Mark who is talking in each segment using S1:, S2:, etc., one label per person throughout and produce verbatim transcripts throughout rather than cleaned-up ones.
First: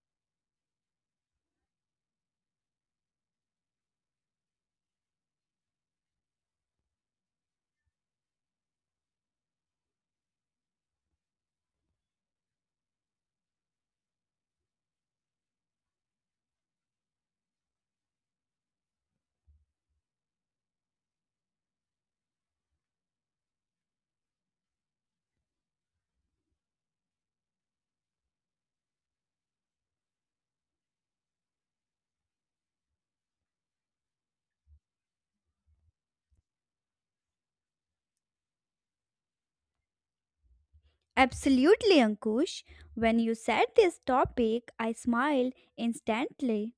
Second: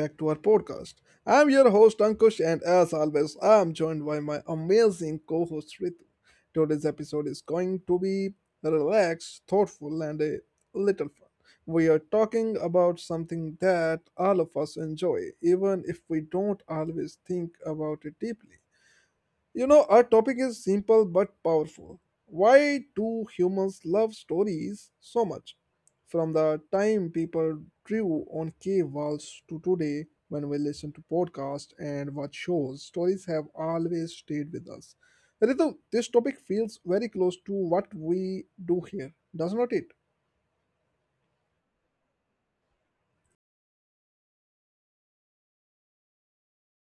S1: back to our podcast. I'm your host, Ankush, and as always, I'm joined by my amazing co host, Ritu. Today's episode is going to be relaxed, thoughtful, and a little fun. We are talking about something that all of us enjoy, even if we don't always think about it deeply. You know, our topic is simple but powerful. Why do humans love stories so much? From the time people drew on cave walls to today, when we listen to podcasts and watch shows, stories have always stayed with us. Ritu, this topic feels very close to what we do here, does not it?
S2: Absolutely, Ankush. When you said this topic, I smiled instantly.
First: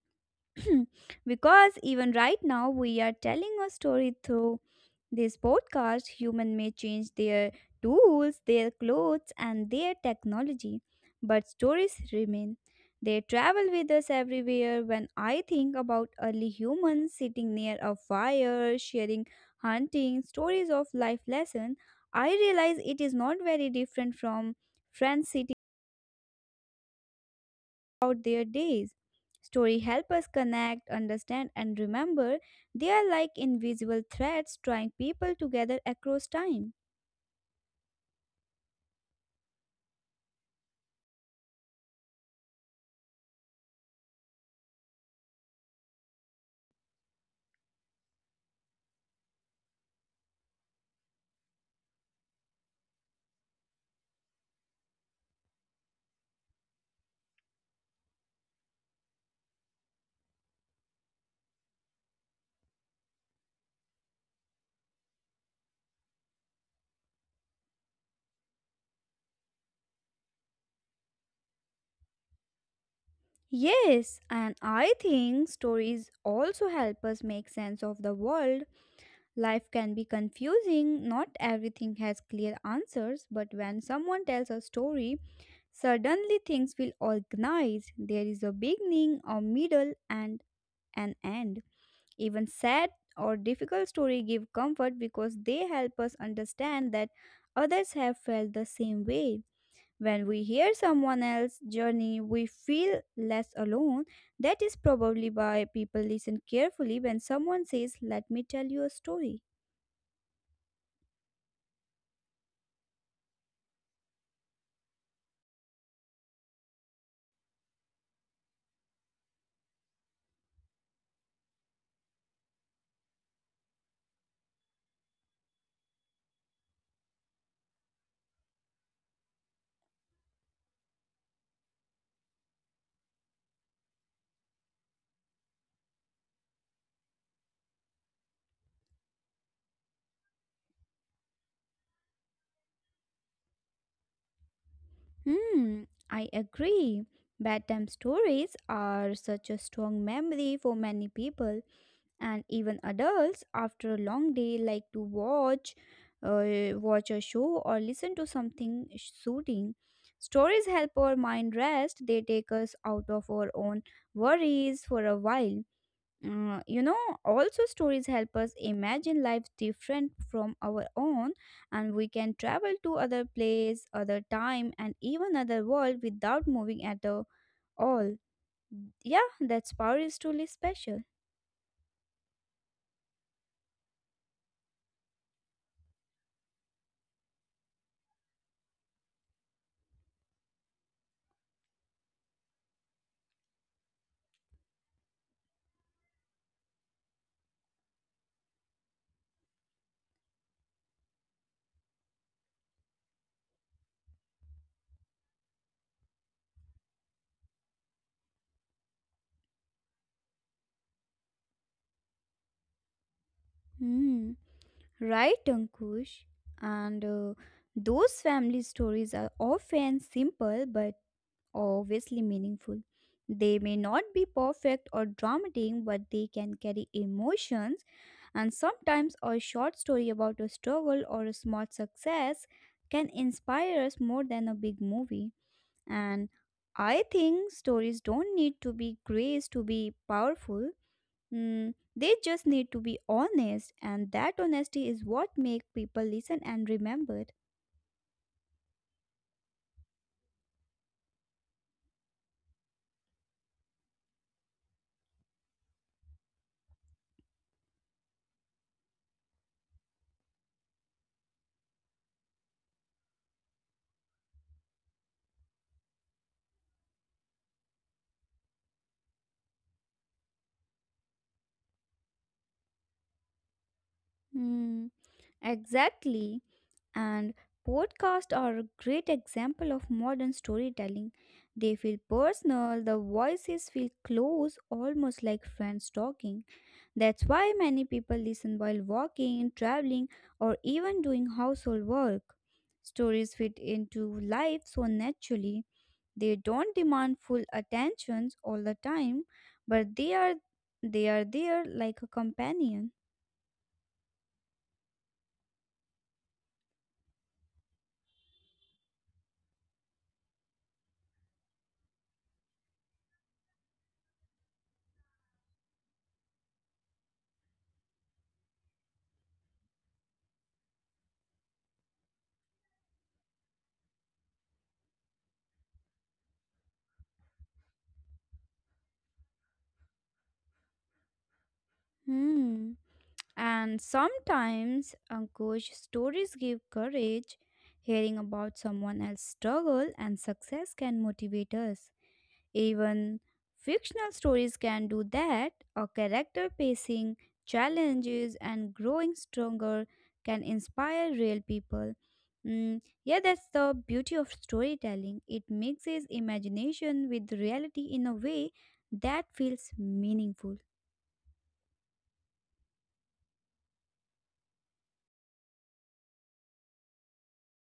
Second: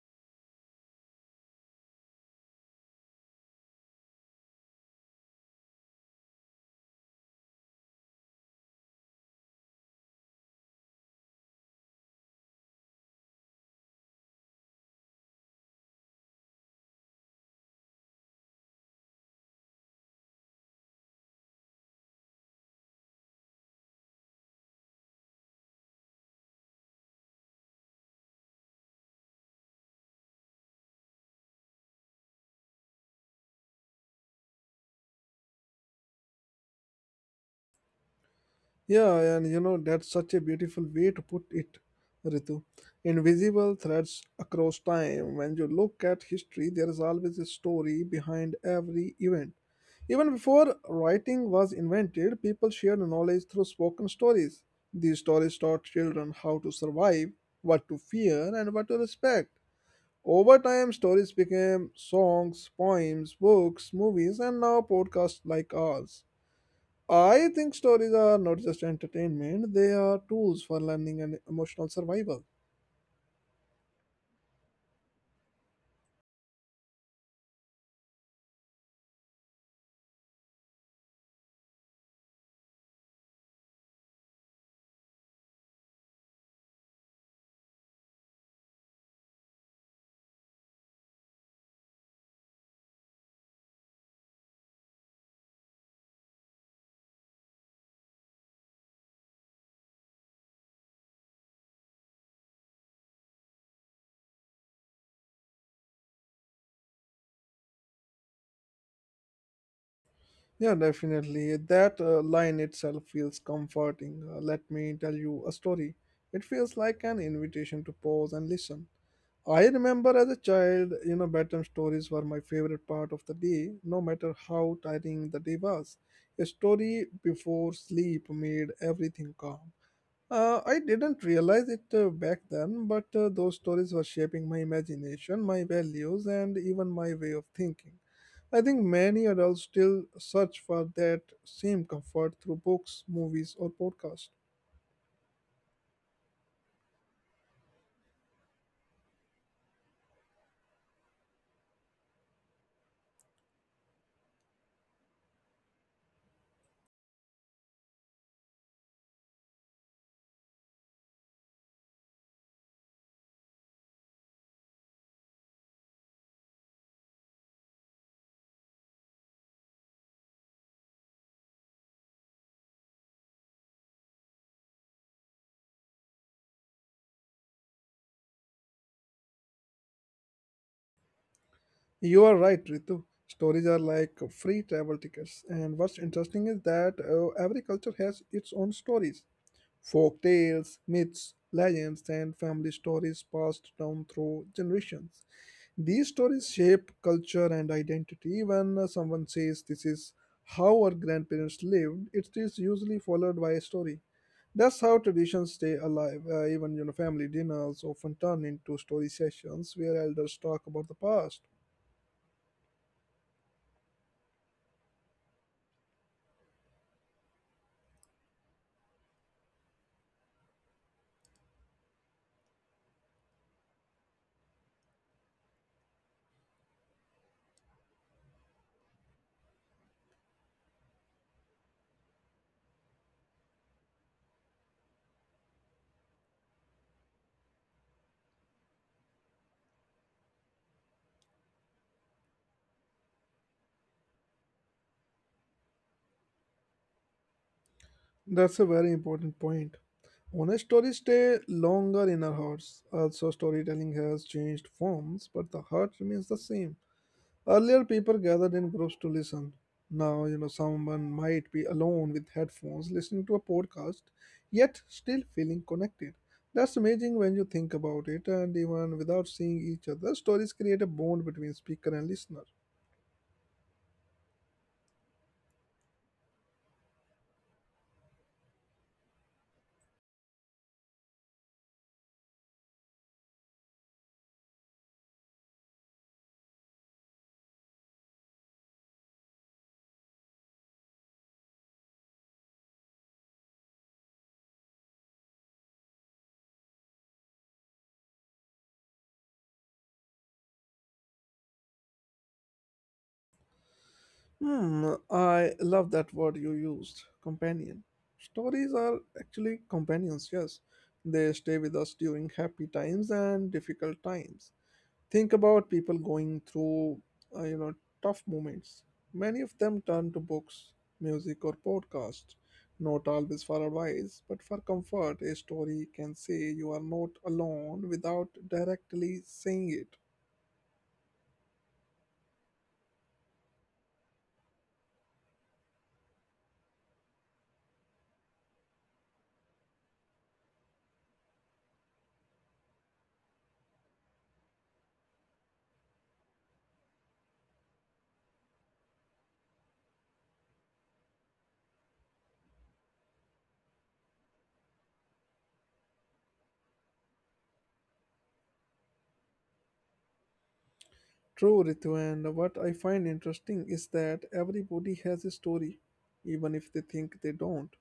S2: Because even right now we are telling a story through this podcast. Human may change their tools, their clothes, and their technology, but stories remain. They travel with us everywhere. When I think about early humans sitting near a fire sharing hunting stories of life lesson, I realize it is not very different from friends about their days. Story help us connect, understand, and remember. They are like invisible threads drawing people together across time.
S1: Yeah, and you know, that's such a beautiful way to put it, Ritu. Invisible threads across time. When you look at history, there is always a story behind every event. Even before writing was invented, people shared knowledge through spoken stories. These stories taught children how to survive, what to fear, and what to respect. Over time, stories became songs, poems, books, movies, and now podcasts like ours. I think stories are not just entertainment, they are tools for learning and emotional survival.
S2: Yes, and I think stories also help us make sense of the world. Life can be confusing, not everything has clear answers, but when someone tells a story, suddenly things feel organized. There is a beginning, a middle, and an end. Even sad or difficult story give comfort because they help us understand that others have felt the same way. When we hear someone else's journey, we feel less alone. That is probably why people listen carefully when someone says, "Let me tell you a story."
S1: Yeah, definitely. That uh, line itself feels comforting. Uh, let me tell you a story. It feels like an invitation to pause and listen. I remember as a child, you know, bedtime stories were my favorite part of the day, no matter how tiring the day was. A story before sleep made everything calm. Uh, I didn't realize it uh, back then, but uh, those stories were shaping my imagination, my values, and even my way of thinking. I think many adults still search for that same comfort through books, movies, or podcasts.
S2: Hmm, I agree. Bedtime stories are such a strong memory for many people, and even adults after a long day like to watch uh, watch a show or listen to something soothing. Stories help our mind rest, they take us out of our own worries for a while. Uh, you know Also, stories help us imagine lives different from our own, and we can travel to other place, other time, and even other world without moving at the all. Yeah, that's power is truly special.
S1: You are right, Ritu. Stories are like free travel tickets, and what's interesting is that uh, every culture has its own stories: folk tales, myths, legends, and family stories passed down through generations. These stories shape culture and identity. When uh, someone says this is how our grandparents lived, it is usually followed by a story. That's how traditions stay alive. Uh, even you know, family dinners often turn into story sessions where elders talk about the past.
S2: Hmm. Right, Ankush. And uh, those family stories are often simple but obviously meaningful. They may not be perfect or dramatic, but they can carry emotions, and sometimes a short story about a struggle or a small success can inspire us more than a big movie. And I think stories don't need to be great to be powerful. Mm, they just need to be honest, and that honesty is what make people listen and remember.
S1: That's a very important point. Honest stories stay longer in our hearts. Also, storytelling has changed forms, but the heart remains the same. Earlier, people gathered in groups to listen. Now, you know, someone might be alone with headphones listening to a podcast, yet still feeling connected. That's amazing when you think about it, and even without seeing each other, stories create a bond between speaker and listener.
S2: Mm, exactly. And podcasts are a great example of modern storytelling. They feel personal, the voices feel close, almost like friends talking. That's why many people listen while walking, traveling, or even doing household work. Stories fit into life so naturally. They don't demand full attentions all the time, but they are they are there like a companion.
S1: Hmm, I love that word you used, companion. Stories are actually companions, yes. They stay with us during happy times and difficult times. Think about people going through, uh, you know, tough moments. Many of them turn to books, music, or podcasts. Not always for advice, but for comfort. A story can say you are not alone without directly saying it.
S2: Hmm. And sometimes uh, ghost stories give courage. Hearing about someone else's struggle and success can motivate us. Even fictional stories can do that. A character facing challenges and growing stronger can inspire real people. Mm, yeah, that's the beauty of storytelling. It mixes imagination with reality in a way that feels meaningful.
S1: True, Ritu, and what I find interesting is that everybody has a story, even if they think they don't.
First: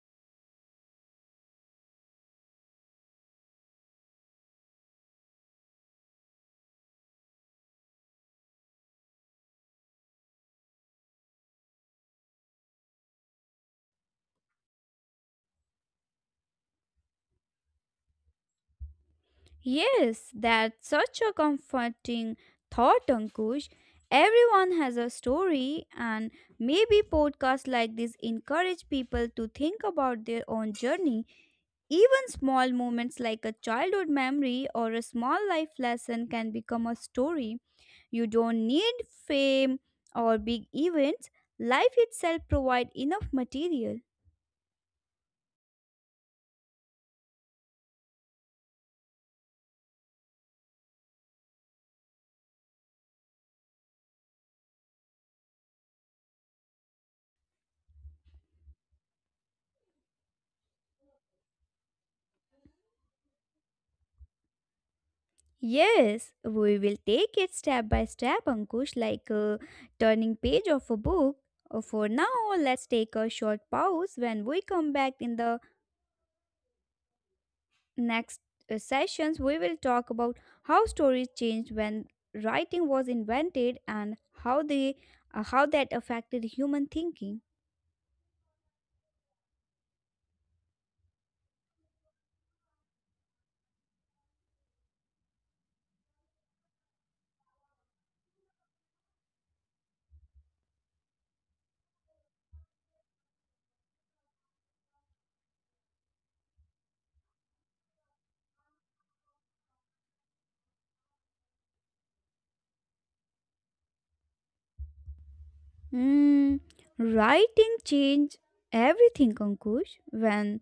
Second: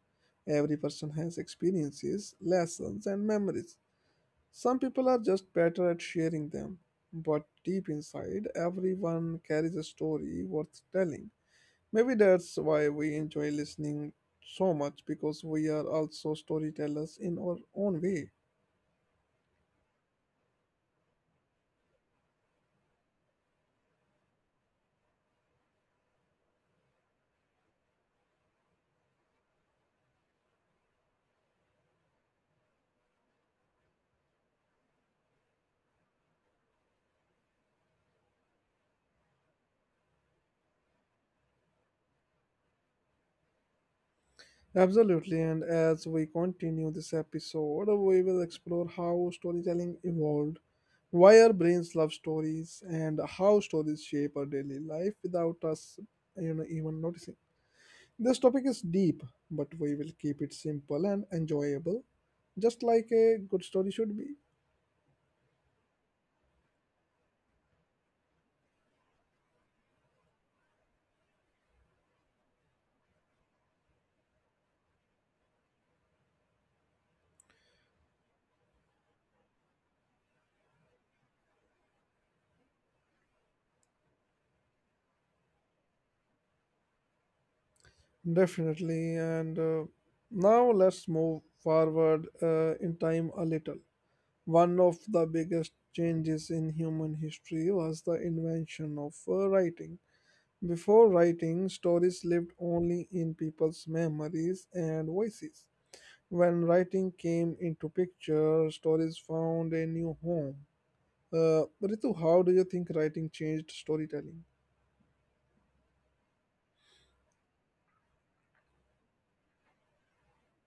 S1: Every person has experiences, lessons, and memories. Some people are just better at sharing them, but deep inside, everyone carries a story worth telling. Maybe that's why we enjoy listening so much because we are also storytellers in our own way.
S2: Yes, that's such a comforting thought, Ankush. Everyone has a story, and maybe podcasts like this encourage people to think about their own journey. Even small moments like a childhood memory or a small life lesson can become a story. You don't need fame or big events. Life itself provides enough material.
S1: Absolutely, and as we continue this episode, we will explore how storytelling evolved, why our brains love stories, and how stories shape our daily life without us you know, even noticing. This topic is deep, but we will keep it simple and enjoyable, just like a good story should be.
S2: Yes, we will take it step by step, Ankush, like a turning page of a book. Uh, For now, let's take a short pause. When we come back in the next uh, sessions, we will talk about how stories changed when writing was invented and how they uh, how that affected human thinking.
S1: Definitely. And uh, now let's move forward uh, in time a little. One of the biggest changes in human history was the invention of uh, writing. Before writing, stories lived only in people's memories and voices. When writing came into picture, stories found a new home. Uh, Ritu, how do you think writing changed storytelling?
S2: Mm, writing changed everything, Ankush. When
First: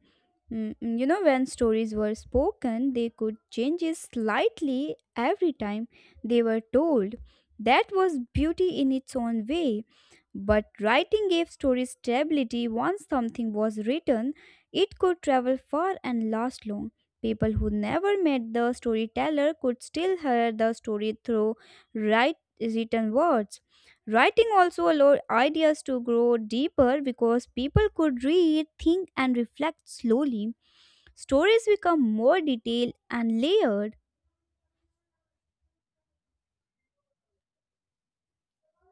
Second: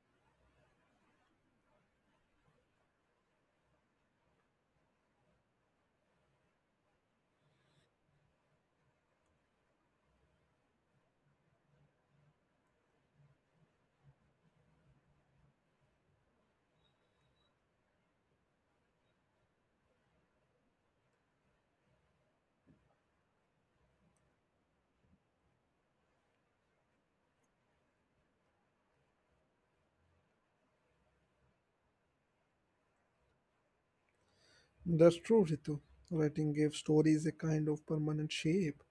S2: mm, mm, you know, when stories were spoken, they could change it slightly every time they were told. That was beauty in its own way. But writing gave stories stability. Once something was written, it could travel far and last long. People who never met the storyteller could still hear the story through write, written words. Writing also allowed ideas to grow deeper because people could read, think, and reflect slowly. Stories become more detailed and layered.
S1: That's true, Ritu. Writing gave stories a kind of permanent shape.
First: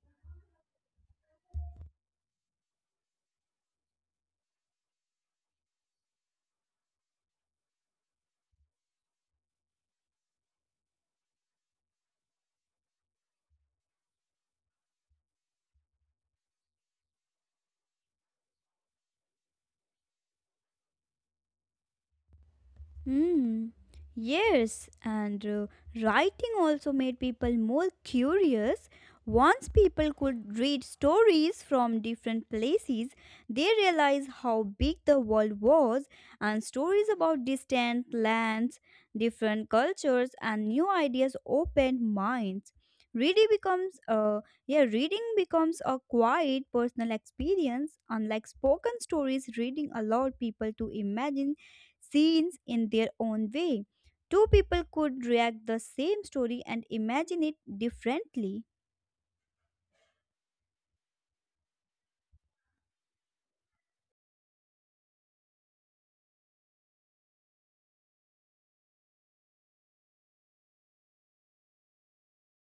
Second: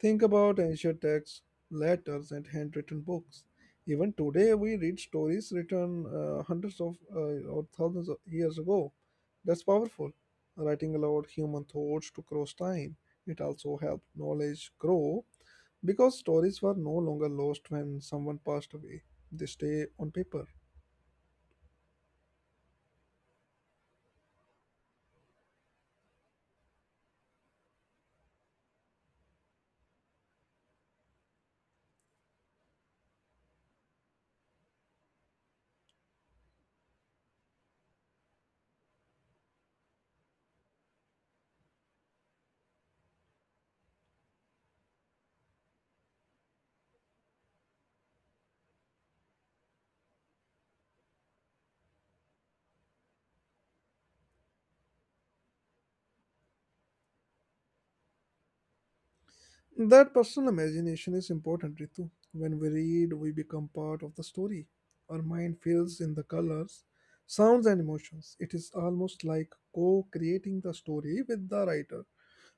S1: Think about ancient texts, letters, and handwritten books. Even today, we read stories written uh, hundreds of uh, or thousands of years ago. That's powerful. Writing allowed human thoughts to cross time. It also helped knowledge grow because stories were no longer lost when someone passed away. They stay on paper.
S2: Hmm. Yes, and uh, writing also made people more curious. Once people could read stories from different places, they realized how big the world was, and stories about distant lands, different cultures, and new ideas opened minds. Reading becomes a yeah, reading becomes a quiet personal experience. Unlike spoken stories, reading allowed people to imagine scenes in their own way. Two people could react the same story and imagine it differently.
S1: That personal imagination is important, Ritu. When we read, we become part of the story. Our mind fills in the colors, sounds, and emotions. It is almost like co creating the story with the writer.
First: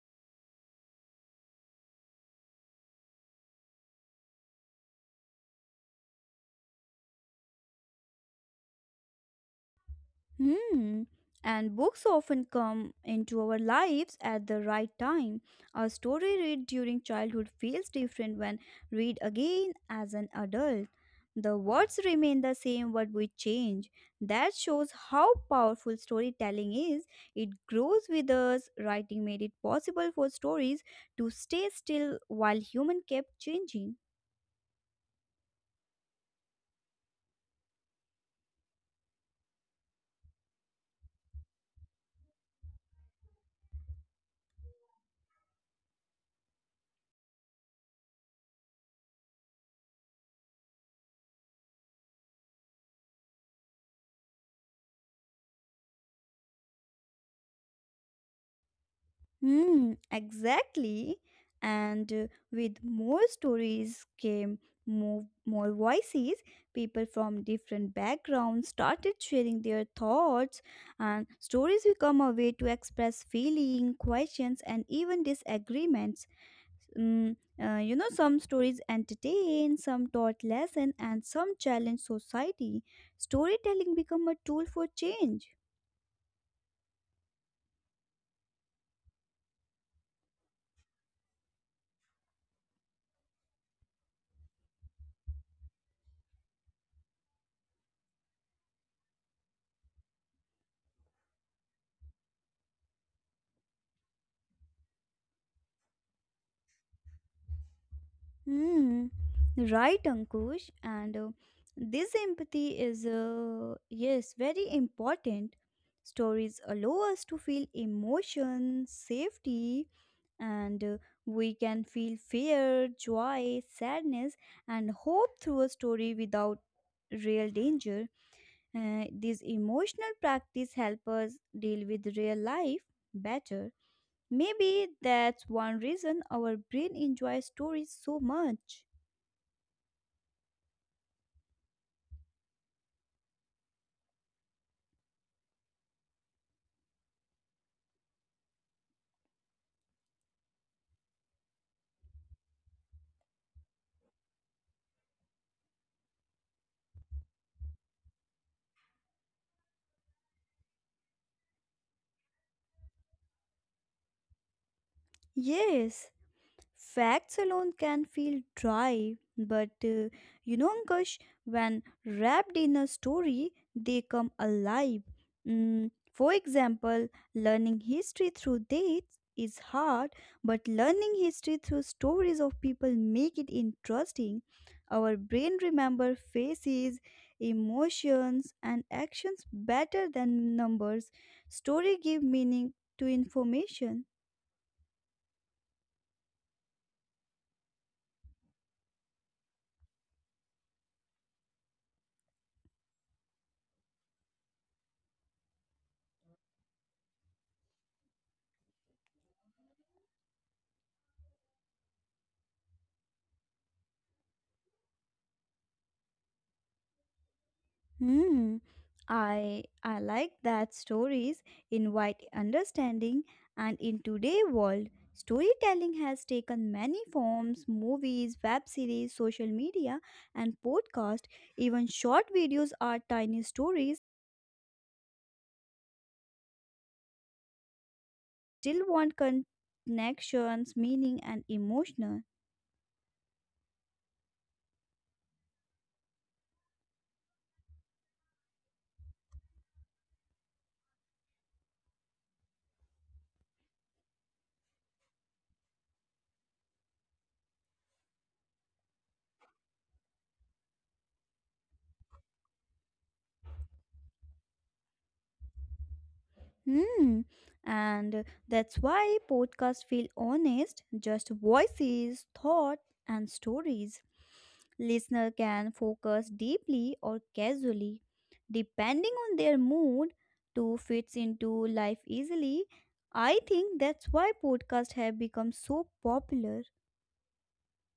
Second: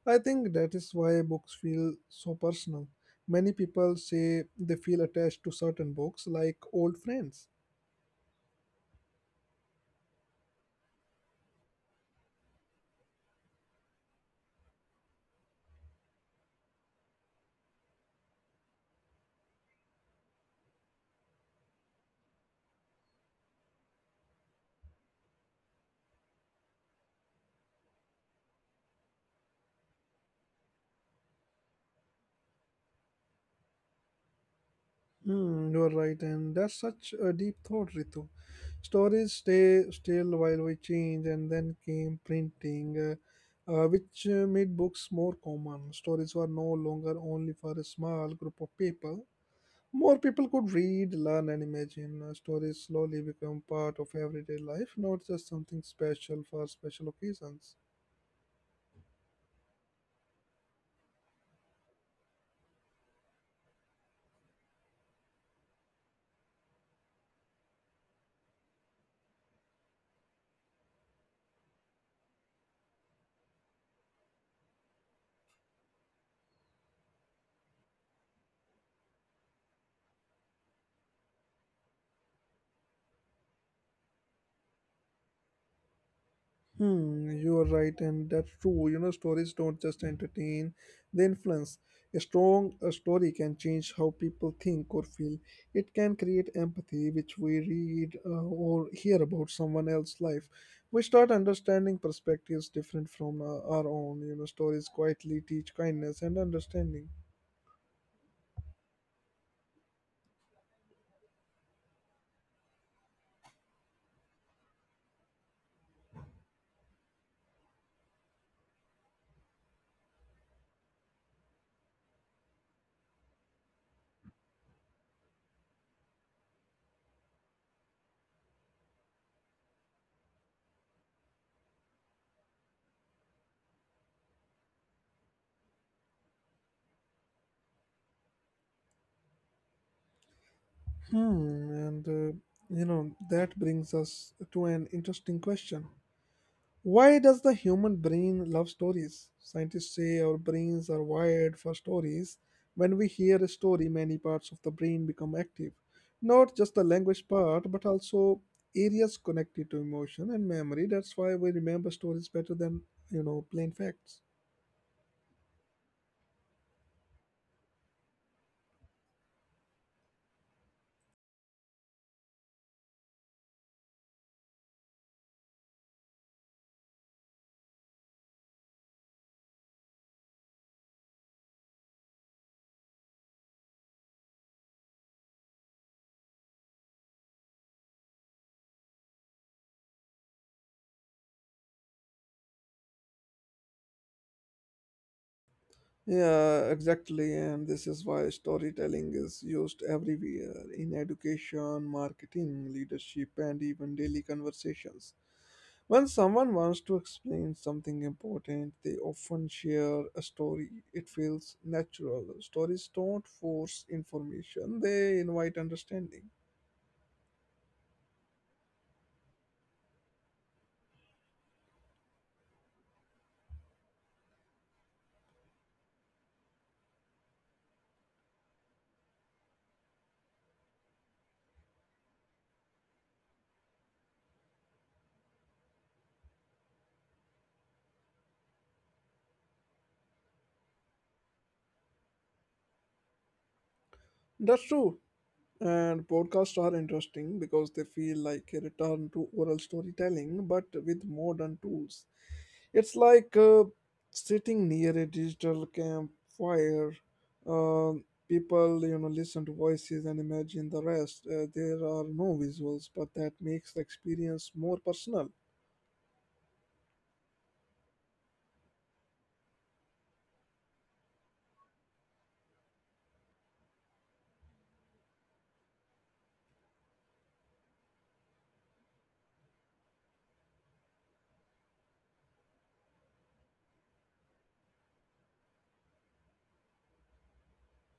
S1: I think that is why books feel so personal. Many people say they feel attached to certain books like old friends.
S2: Hmm. And books often come into our lives at the right time. A story read during childhood feels different when read again as an adult. The words remain the same, but we change. That shows how powerful storytelling is. It grows with us. Writing made it possible for stories to stay still while human kept changing.
S1: Hmm, you're right, and that's such a deep thought, Ritu. Stories stay still while we change, and then came printing, uh, uh, which uh, made books more common. Stories were no longer only for a small group of people. More people could read, learn, and imagine. Uh, stories slowly become part of everyday life, not just something special for special occasions.
S2: Hmm, exactly. And uh, with more stories came more, more voices. People from different backgrounds started sharing their thoughts, and stories become a way to express feeling, questions, and even disagreements. Mm, uh, you know, some stories entertain, some taught lesson, and some challenge society. Storytelling become a tool for change.
S1: Hmm, you are right, and that's true. You know, stories don't just entertain, they influence. A strong a story can change how people think or feel. It can create empathy, which we read uh, or hear about someone else's life. We start understanding perspectives different from uh, our own. You know, stories quietly teach kindness and understanding.
S2: Hmm. Right, Ankush. And uh, this empathy is, uh, yes, very important. Stories allow us to feel emotion, safety, and uh, we can feel fear, joy, sadness, and hope through a story without real danger. Uh, this emotional practice helps us deal with real life better. Maybe that's one reason our brain enjoys stories so much.
S1: Hmm, and uh, you know, that brings us to an interesting question. Why does the human brain love stories? Scientists say our brains are wired for stories. When we hear a story, many parts of the brain become active. Not just the language part, but also areas connected to emotion and memory. That's why we remember stories better than, you know, plain facts.
S2: Yes, facts alone can feel dry, but uh, you know, Ankush, when wrapped in a story, they come alive. Mm, for example, learning history through dates is hard, but learning history through stories of people make it interesting. Our brain remember faces, emotions, and actions better than numbers. Story give meaning to information.
S1: Yeah, exactly. And this is why storytelling is used everywhere in education, marketing, leadership, and even daily conversations. When someone wants to explain something important, they often share a story. It feels natural. Stories don't force information, they invite understanding.
S2: Hmm. I I like that stories invite understanding, and in today's world storytelling has taken many forms: movies, web series, social media, and podcast. Even short videos are tiny stories, still want con- connections, meaning, and emotional.
S1: That's true. And podcasts are interesting because they feel like a return to oral storytelling but with modern tools. It's like uh, sitting near a digital campfire. Uh, people, you know, listen to voices and imagine the rest. Uh, there are no visuals, but that makes the experience more personal.
S2: Hmm. And that's why podcasts feel honest, just voices, thought, and stories. Listener can focus deeply or casually, depending on their mood, to fits into life easily. I think that's why podcasts have become so popular.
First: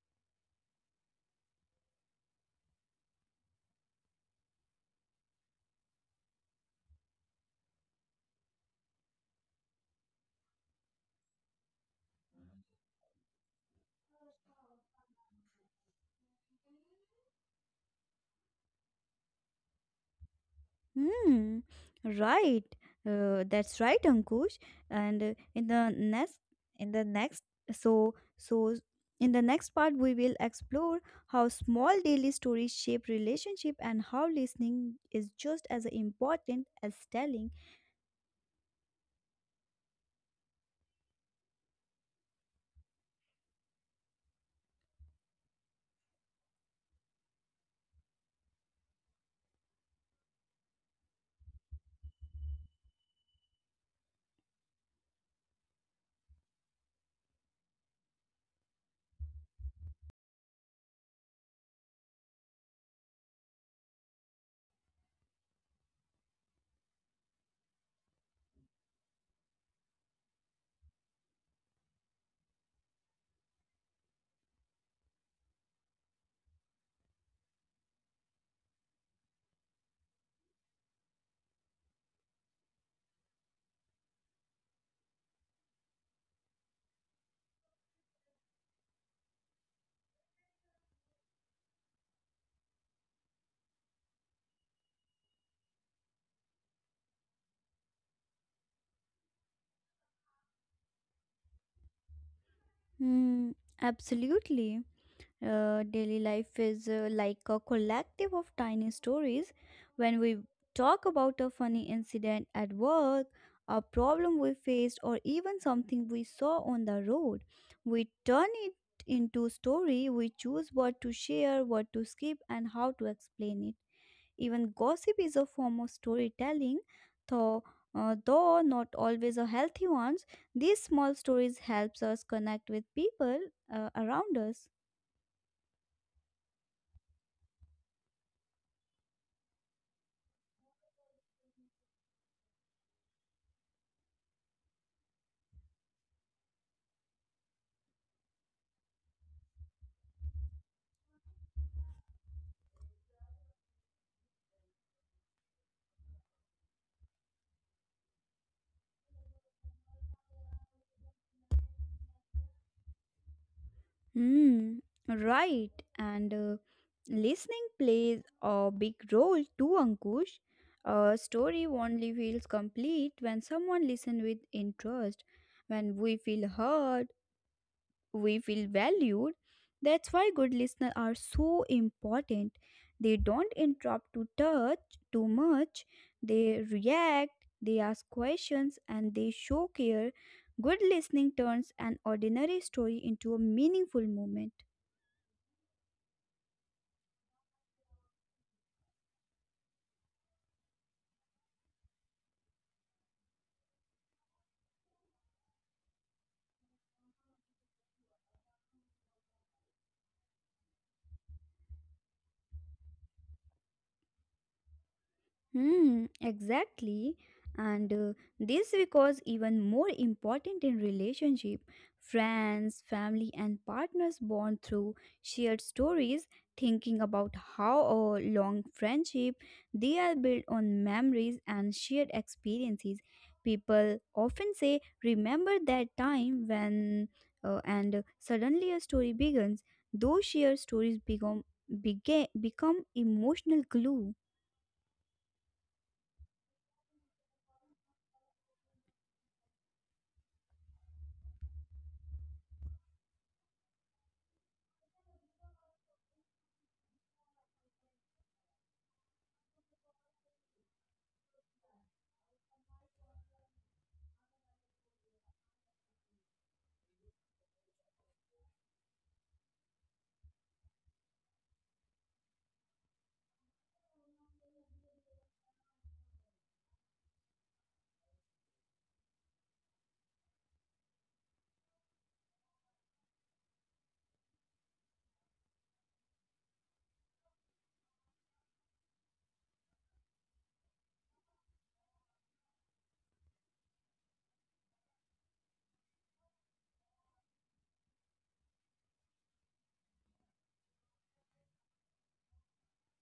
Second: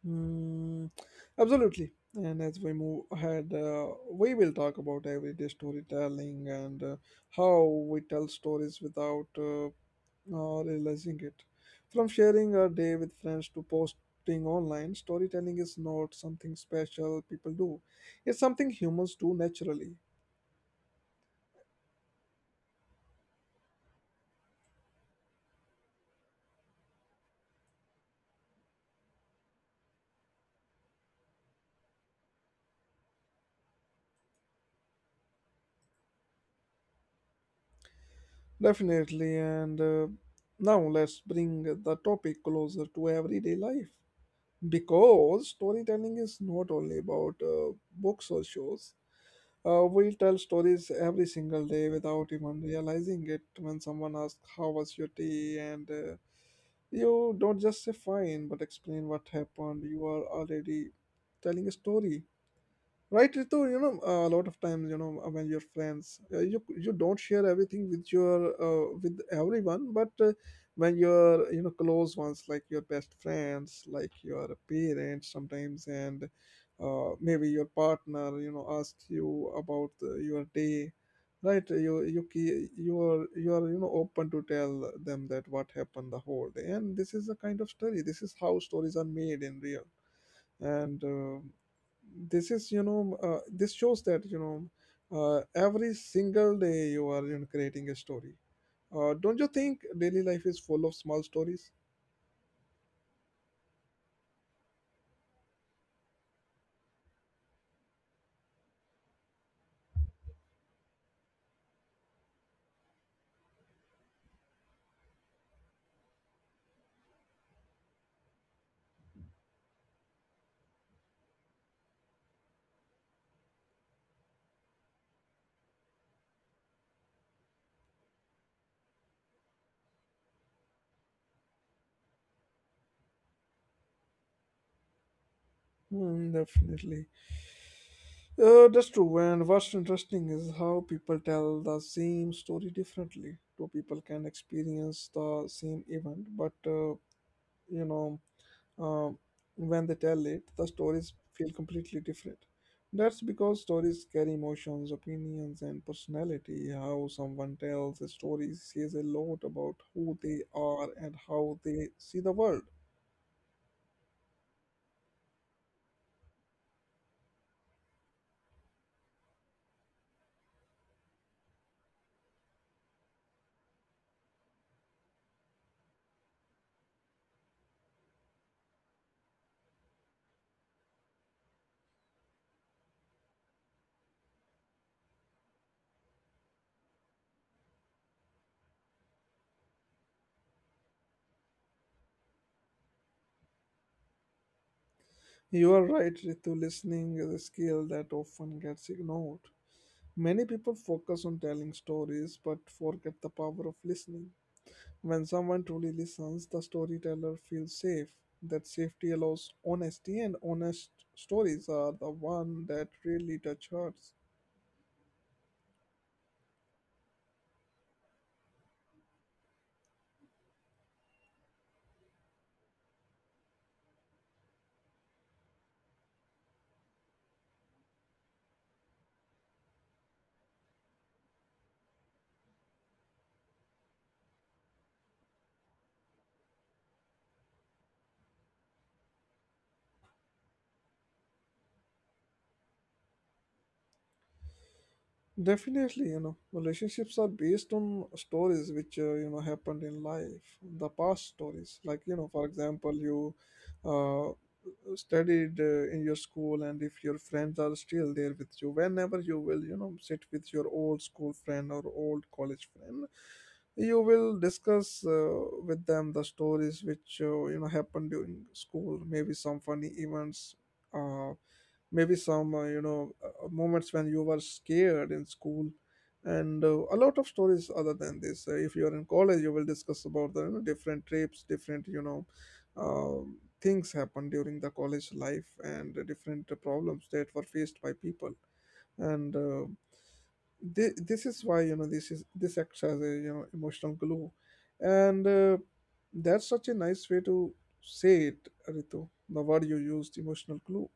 S1: Mm, absolutely. And as we move ahead, uh, we will talk about everyday storytelling and uh, how we tell stories without uh, uh, realizing it. From sharing our day with friends to posting online, storytelling is not something special people do, it's something humans do naturally.
S2: Hmm. Right. Uh, that's right, Ankush. And uh, in the next, in the next, so so in the next part, we will explore how small daily stories shape relationship and how listening is just as important as telling.
S1: Definitely, and uh, now let's bring the topic closer to everyday life. Because storytelling is not only about uh, books or shows, uh, we tell stories every single day without even realizing it. When someone asks, "How was your day?" and uh, you don't just say fine, but explain what happened, you are already telling a story, right, Ritu? You know uh, a lot of times, you know uh, when you're friends, uh, you you don't share everything with your uh, with everyone, but uh, when your you know close ones, like your best friends, like your parents sometimes, and uh, maybe your partner you know asks you about uh, your day. Right, you you ke- you are you are you know open to tell them that what happened the whole day. And this is a kind of story. This is how stories are made in real. And uh, this is you know uh, this shows that you know uh, every single day you are, you know, creating a story. Uh, don't you think daily life is full of small stories?
S2: Hmm. Absolutely. Uh, daily life is uh, like a collective of tiny stories. When we talk about a funny incident at work, a problem we faced, or even something we saw on the road, we turn it into a story. We choose what to share, what to skip, and how to explain it. Even gossip is a form of storytelling, though, uh, though not always a healthy ones. These small stories helps us connect with people uh, around us.
S1: Hmm, definitely. Uh, that's true. And what's interesting is how people tell the same story differently. Two people can experience the same event, but uh, you know um, when they tell it, the stories feel completely different. That's because stories carry emotions, opinions, and personality. How someone tells a story says a lot about who they are and how they see the world.
S2: Hmm, right. And uh, listening plays a big role too, Ankush. A story only feels complete when someone listens with interest. When we feel heard, we feel valued. That's why good listeners are so important. They don't interrupt to touch too much. They react, they ask questions, and they show care. Good listening turns an ordinary story into a meaningful moment.
S1: You are right, Ritu. Listening is a skill that often gets ignored. Many people focus on telling stories but forget the power of listening. When someone truly listens, the storyteller feels safe. That safety allows honesty, and honest stories are the one that really touch hearts.
S2: Hmm, exactly. And uh, this because even more important in relationship, friends, family, and partners bond through shared stories, thinking about how a long friendship they are built on memories and shared experiences. People often say, remember that time when uh, and suddenly a story begins. Those shared stories become, bega- become emotional glue.
S1: Definitely, you know, relationships are based on stories which uh, you know happened in life, the past stories. Like, you know, for example, you uh, studied uh, in your school, and if your friends are still there with you, whenever you will, you know, sit with your old school friend or old college friend, you will discuss uh, with them the stories which uh, you know happened during school, maybe some funny events. Uh, Maybe some uh, you know uh, uh, moments when you were scared in school, and uh, a lot of stories other than this. Uh, if you are in college, you will discuss about the you know, different trips, different you know um, things happen during the college life and the different problems that were faced by people. And uh, this, this is why, you know this is this acts as a you know emotional glue. And uh, That's such a nice way to say it, Ritu. The word you used, emotional glue.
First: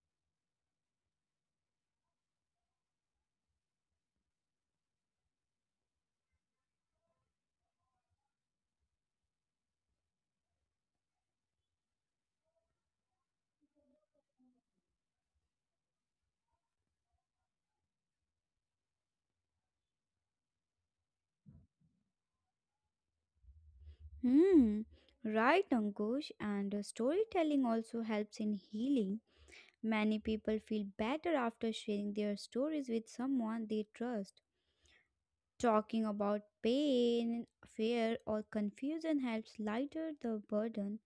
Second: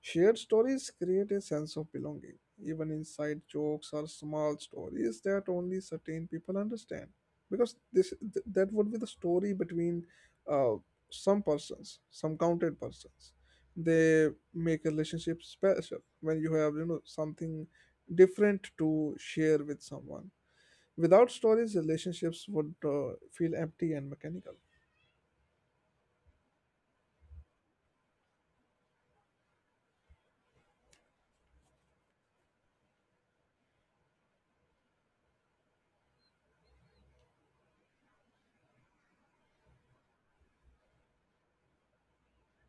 S1: Shared stories create a sense of belonging, even inside jokes or small stories that only certain people understand. Because this th- that would be the story between uh, some persons, some counted persons. They make a relationship special when you have you know something different to share with someone. Without stories, relationships would uh, feel empty and mechanical.
S2: Hmm, right, Ankush. And uh, storytelling also helps in healing. Many people feel better after sharing their stories with someone they trust. Talking about pain, fear, or confusion helps lighter the burden.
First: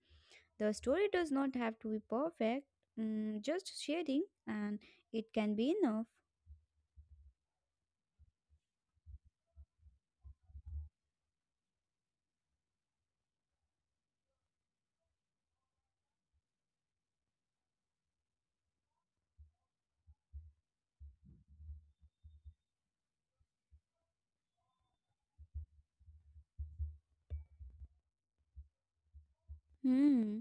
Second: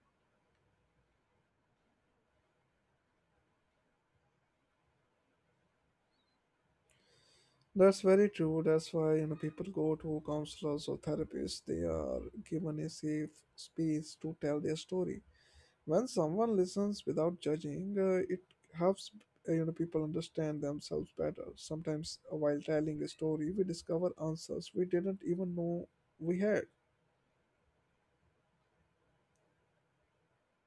S2: The story does not have to be perfect, mm, just sharing, and it can be enough.
S1: That's very true. That's why, you know people go to counselors or therapists. They are given a safe space to tell their story. When someone listens without judging, uh, it helps uh, you know people understand themselves better. Sometimes, uh, while telling a story, we discover answers we didn't even know we had.
S2: Hmm.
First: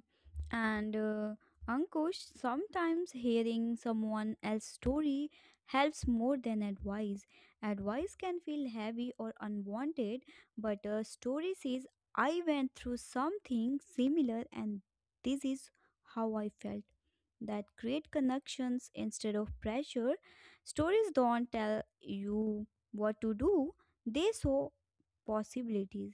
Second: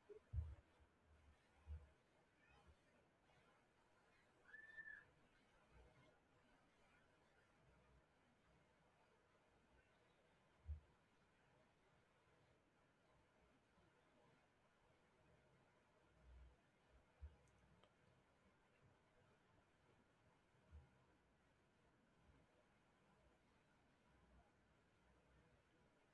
S2: And uh, Ankush, sometimes hearing someone else's story helps more than advice. Advice can feel heavy or unwanted, but a story says, I went through something similar and this is how I felt. That create connections instead of pressure. Stories don't tell you what to do, they show possibilities.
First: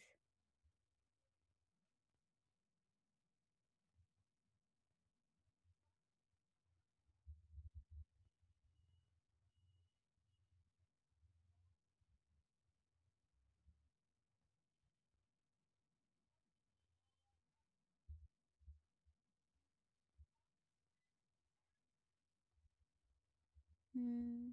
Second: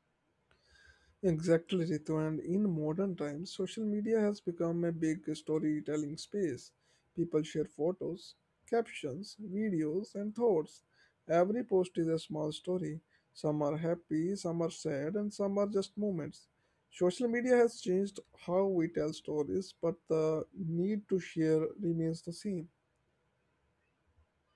S1: Exactly, Ritu. And in modern times, social media has become a big storytelling space. People share photos, captions, videos, and thoughts. Every post is a small story. Some are happy, some are sad, and some are just moments. Social media has changed how we tell stories, but the need to share remains the same.
S2: Hmm.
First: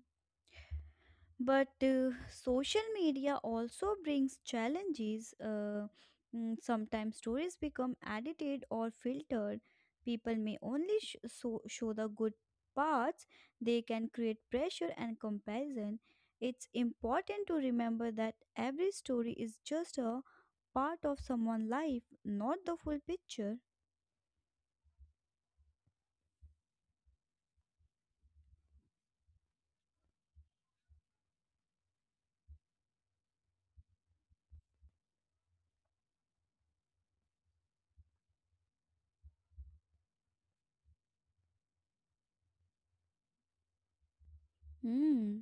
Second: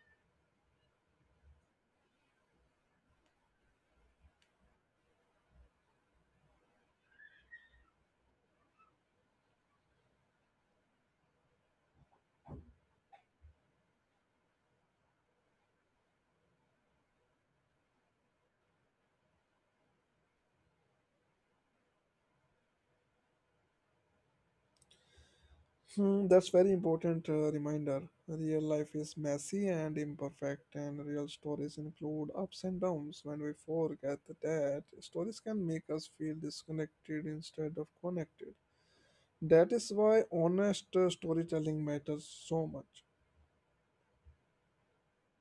S2: But uh, social media also brings challenges. Uh, mm, sometimes stories become edited or filtered. People may only sh- so- show the good parts. They can create pressure and comparison. It's important to remember that every story is just a part of someone's life, not the full picture.
S1: Hmm, that's very important uh, reminder. Real life is messy and imperfect, and real stories include ups and downs. When we forget that, stories can make us feel disconnected instead of connected. That is why honest uh, storytelling matters so much.
S2: Hmm.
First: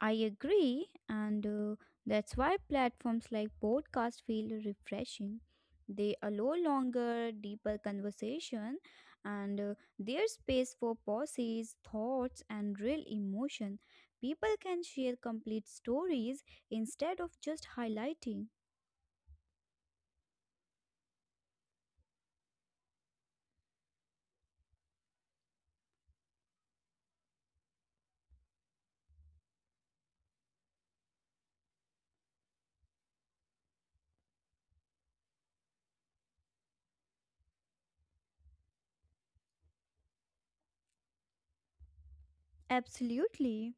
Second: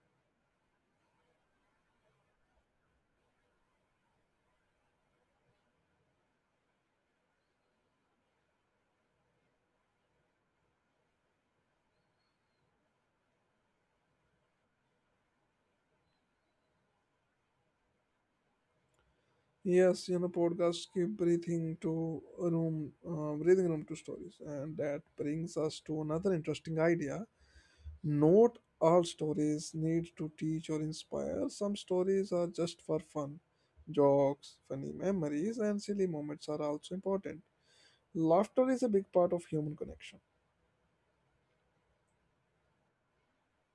S2: I agree, and uh, that's why platforms like podcast feel refreshing. They allow longer, deeper conversation, and uh, there's space for pauses, thoughts, and real emotion. People can share complete stories instead of just highlighting.
S1: Yes, you know, podcasts give breathing to room, uh, breathing room to stories, and that brings us to another interesting idea. Not all stories need to teach or inspire. Some stories are just for fun. Jokes, funny memories, and silly moments are also important. Laughter is a big part of human connection.
S2: Absolutely.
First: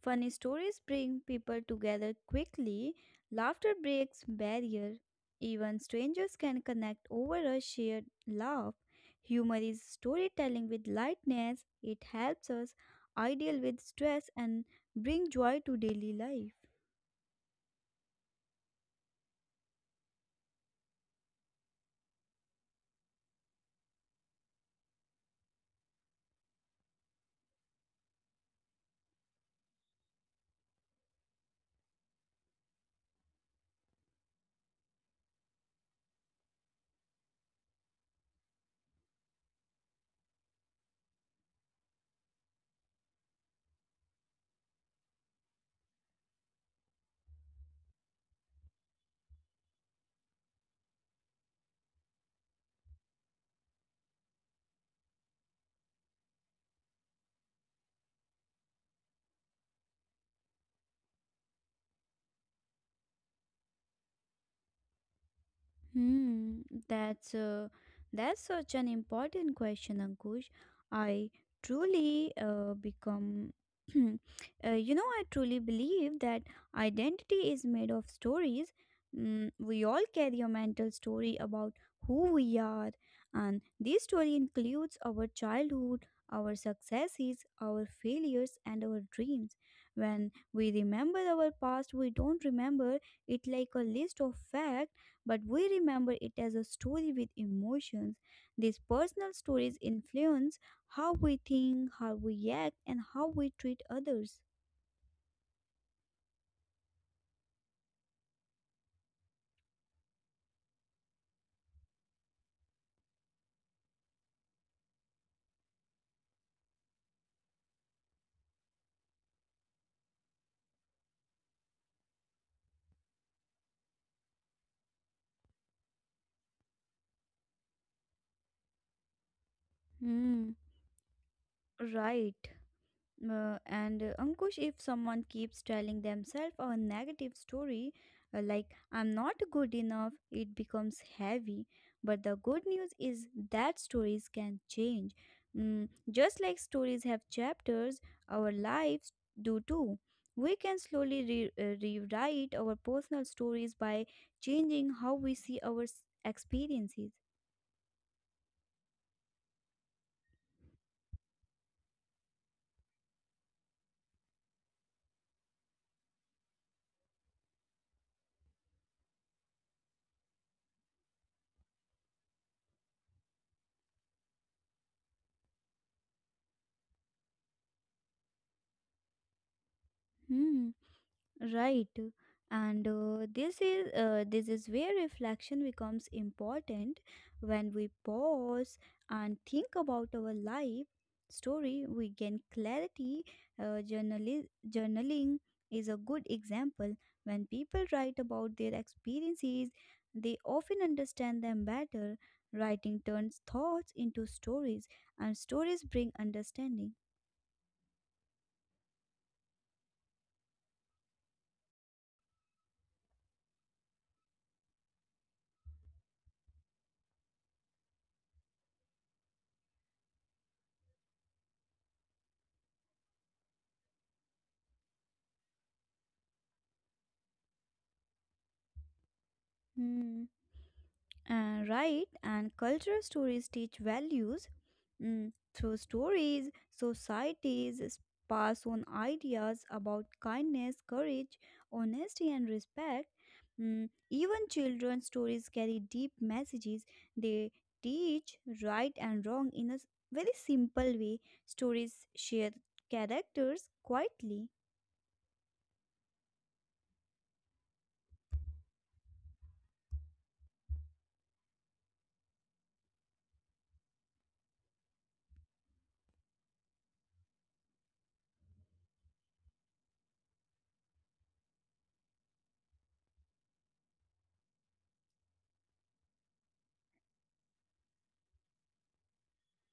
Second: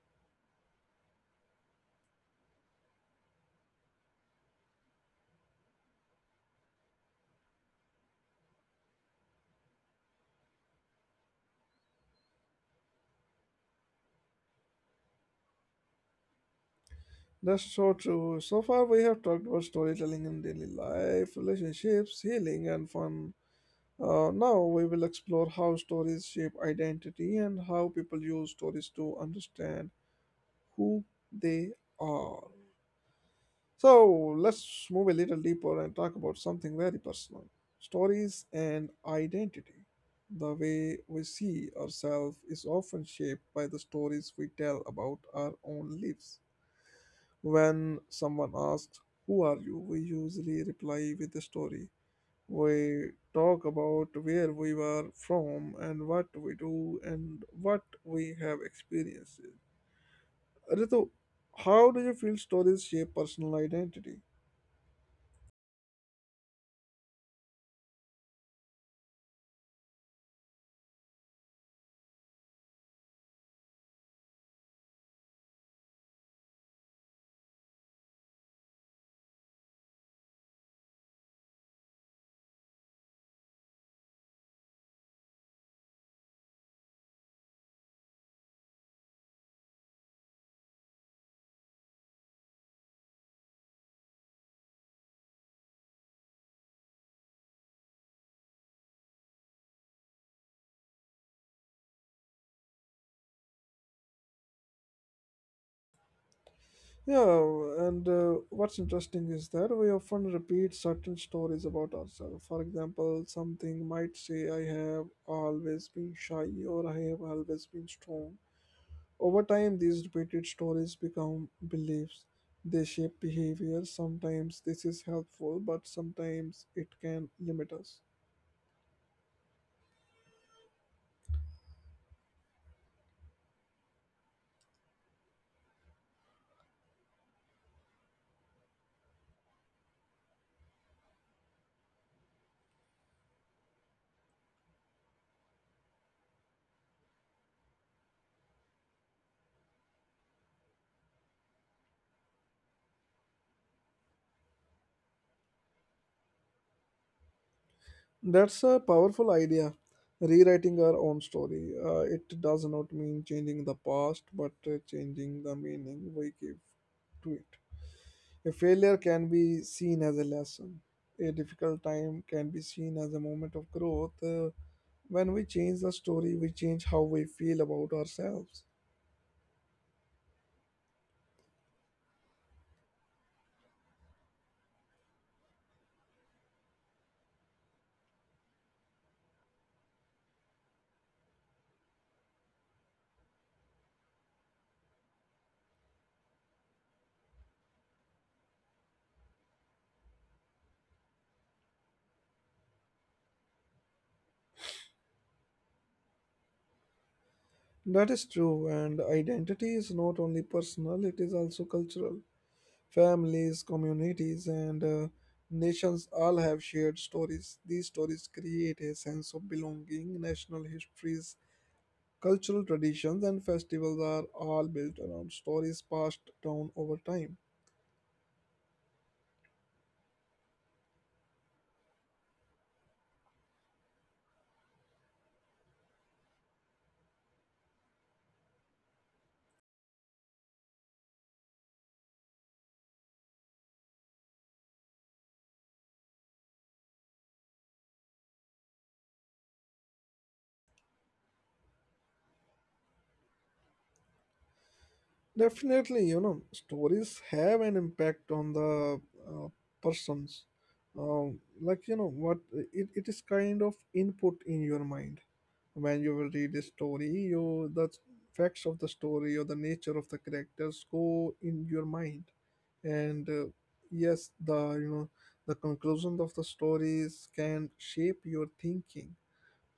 S2: Funny stories bring people together quickly. Laughter breaks barrier. Even strangers can connect over a shared laugh. Humor is storytelling with lightness. It helps us ideal with stress and bring joy to daily life.
S1: That's so true. So far, we have talked about storytelling in daily life, relationships, healing, and fun. Uh, now, we will explore how stories shape identity and how people use stories to understand who they are. So, let's move a little deeper and talk about something very personal: stories and identity. The way we see ourselves is often shaped by the stories we tell about our own lives. When someone asks, "Who are you?" we usually reply with a story. We talk about where we were from and what we do and what we have experienced. Ritu, how do you feel stories shape personal identity?
S2: Hmm, that's uh, that's such an important question, Ankush. I truly uh, become, uh, you know, I truly believe that identity is made of stories. Mm, we all carry a mental story about who we are, and this story includes our childhood, our successes, our failures, and our dreams. When we remember our past, we don't remember it like a list of facts but we remember it as a story with emotions. These personal stories influence how we think, how we act, and how we treat others.
S1: Yeah, and uh, what's interesting is that we often repeat certain stories about ourselves. For example, something might say, "I have always been shy," or "I have always been strong." Over time, these repeated stories become beliefs. They shape behavior. Sometimes this is helpful, but sometimes it can limit us.
S2: Hmm, right. Uh, and uh, Ankush, if someone keeps telling themselves a negative story, uh, like I'm not good enough, it becomes heavy. But the good news is that stories can change. Mm, just like stories have chapters, our lives do too. We can slowly re- uh, rewrite our personal stories by changing how we see our s- experiences.
S1: That's a powerful idea. Rewriting our own story. Uh, it does not mean changing the past, but uh, changing the meaning we give to it. A failure can be seen as a lesson. A difficult time can be seen as a moment of growth. Uh, when we change the story, we change how we feel about ourselves.
S2: Hmm. Right. And uh, this is uh, this is where reflection becomes important when we pause and think about our life story we gain clarity, uh, journali- journaling is a good example. When people write about their experiences they often understand them better. Writing turns thoughts into stories and stories bring understanding.
S1: That is true, and identity is not only personal, it is also cultural. Families, communities, and uh, nations all have shared stories. These stories create a sense of belonging. National histories, cultural traditions, and festivals are all built around stories passed down over time.
S2: Hmm. And right, and cultural stories teach values, mm, through stories. Societies s- pass on ideas about kindness, courage, honesty, and respect. Mm, even children's stories carry deep messages. They teach right and wrong in a s- very simple way. Stories share characters quietly.
S1: Definitely, you know, stories have an impact on the uh, persons. Um, like, you know, what it, it is kind of input in your mind. When you will read a story, you the facts of the story or the nature of the characters go in your mind. And uh, yes, the you know the conclusion of the stories can shape your thinking.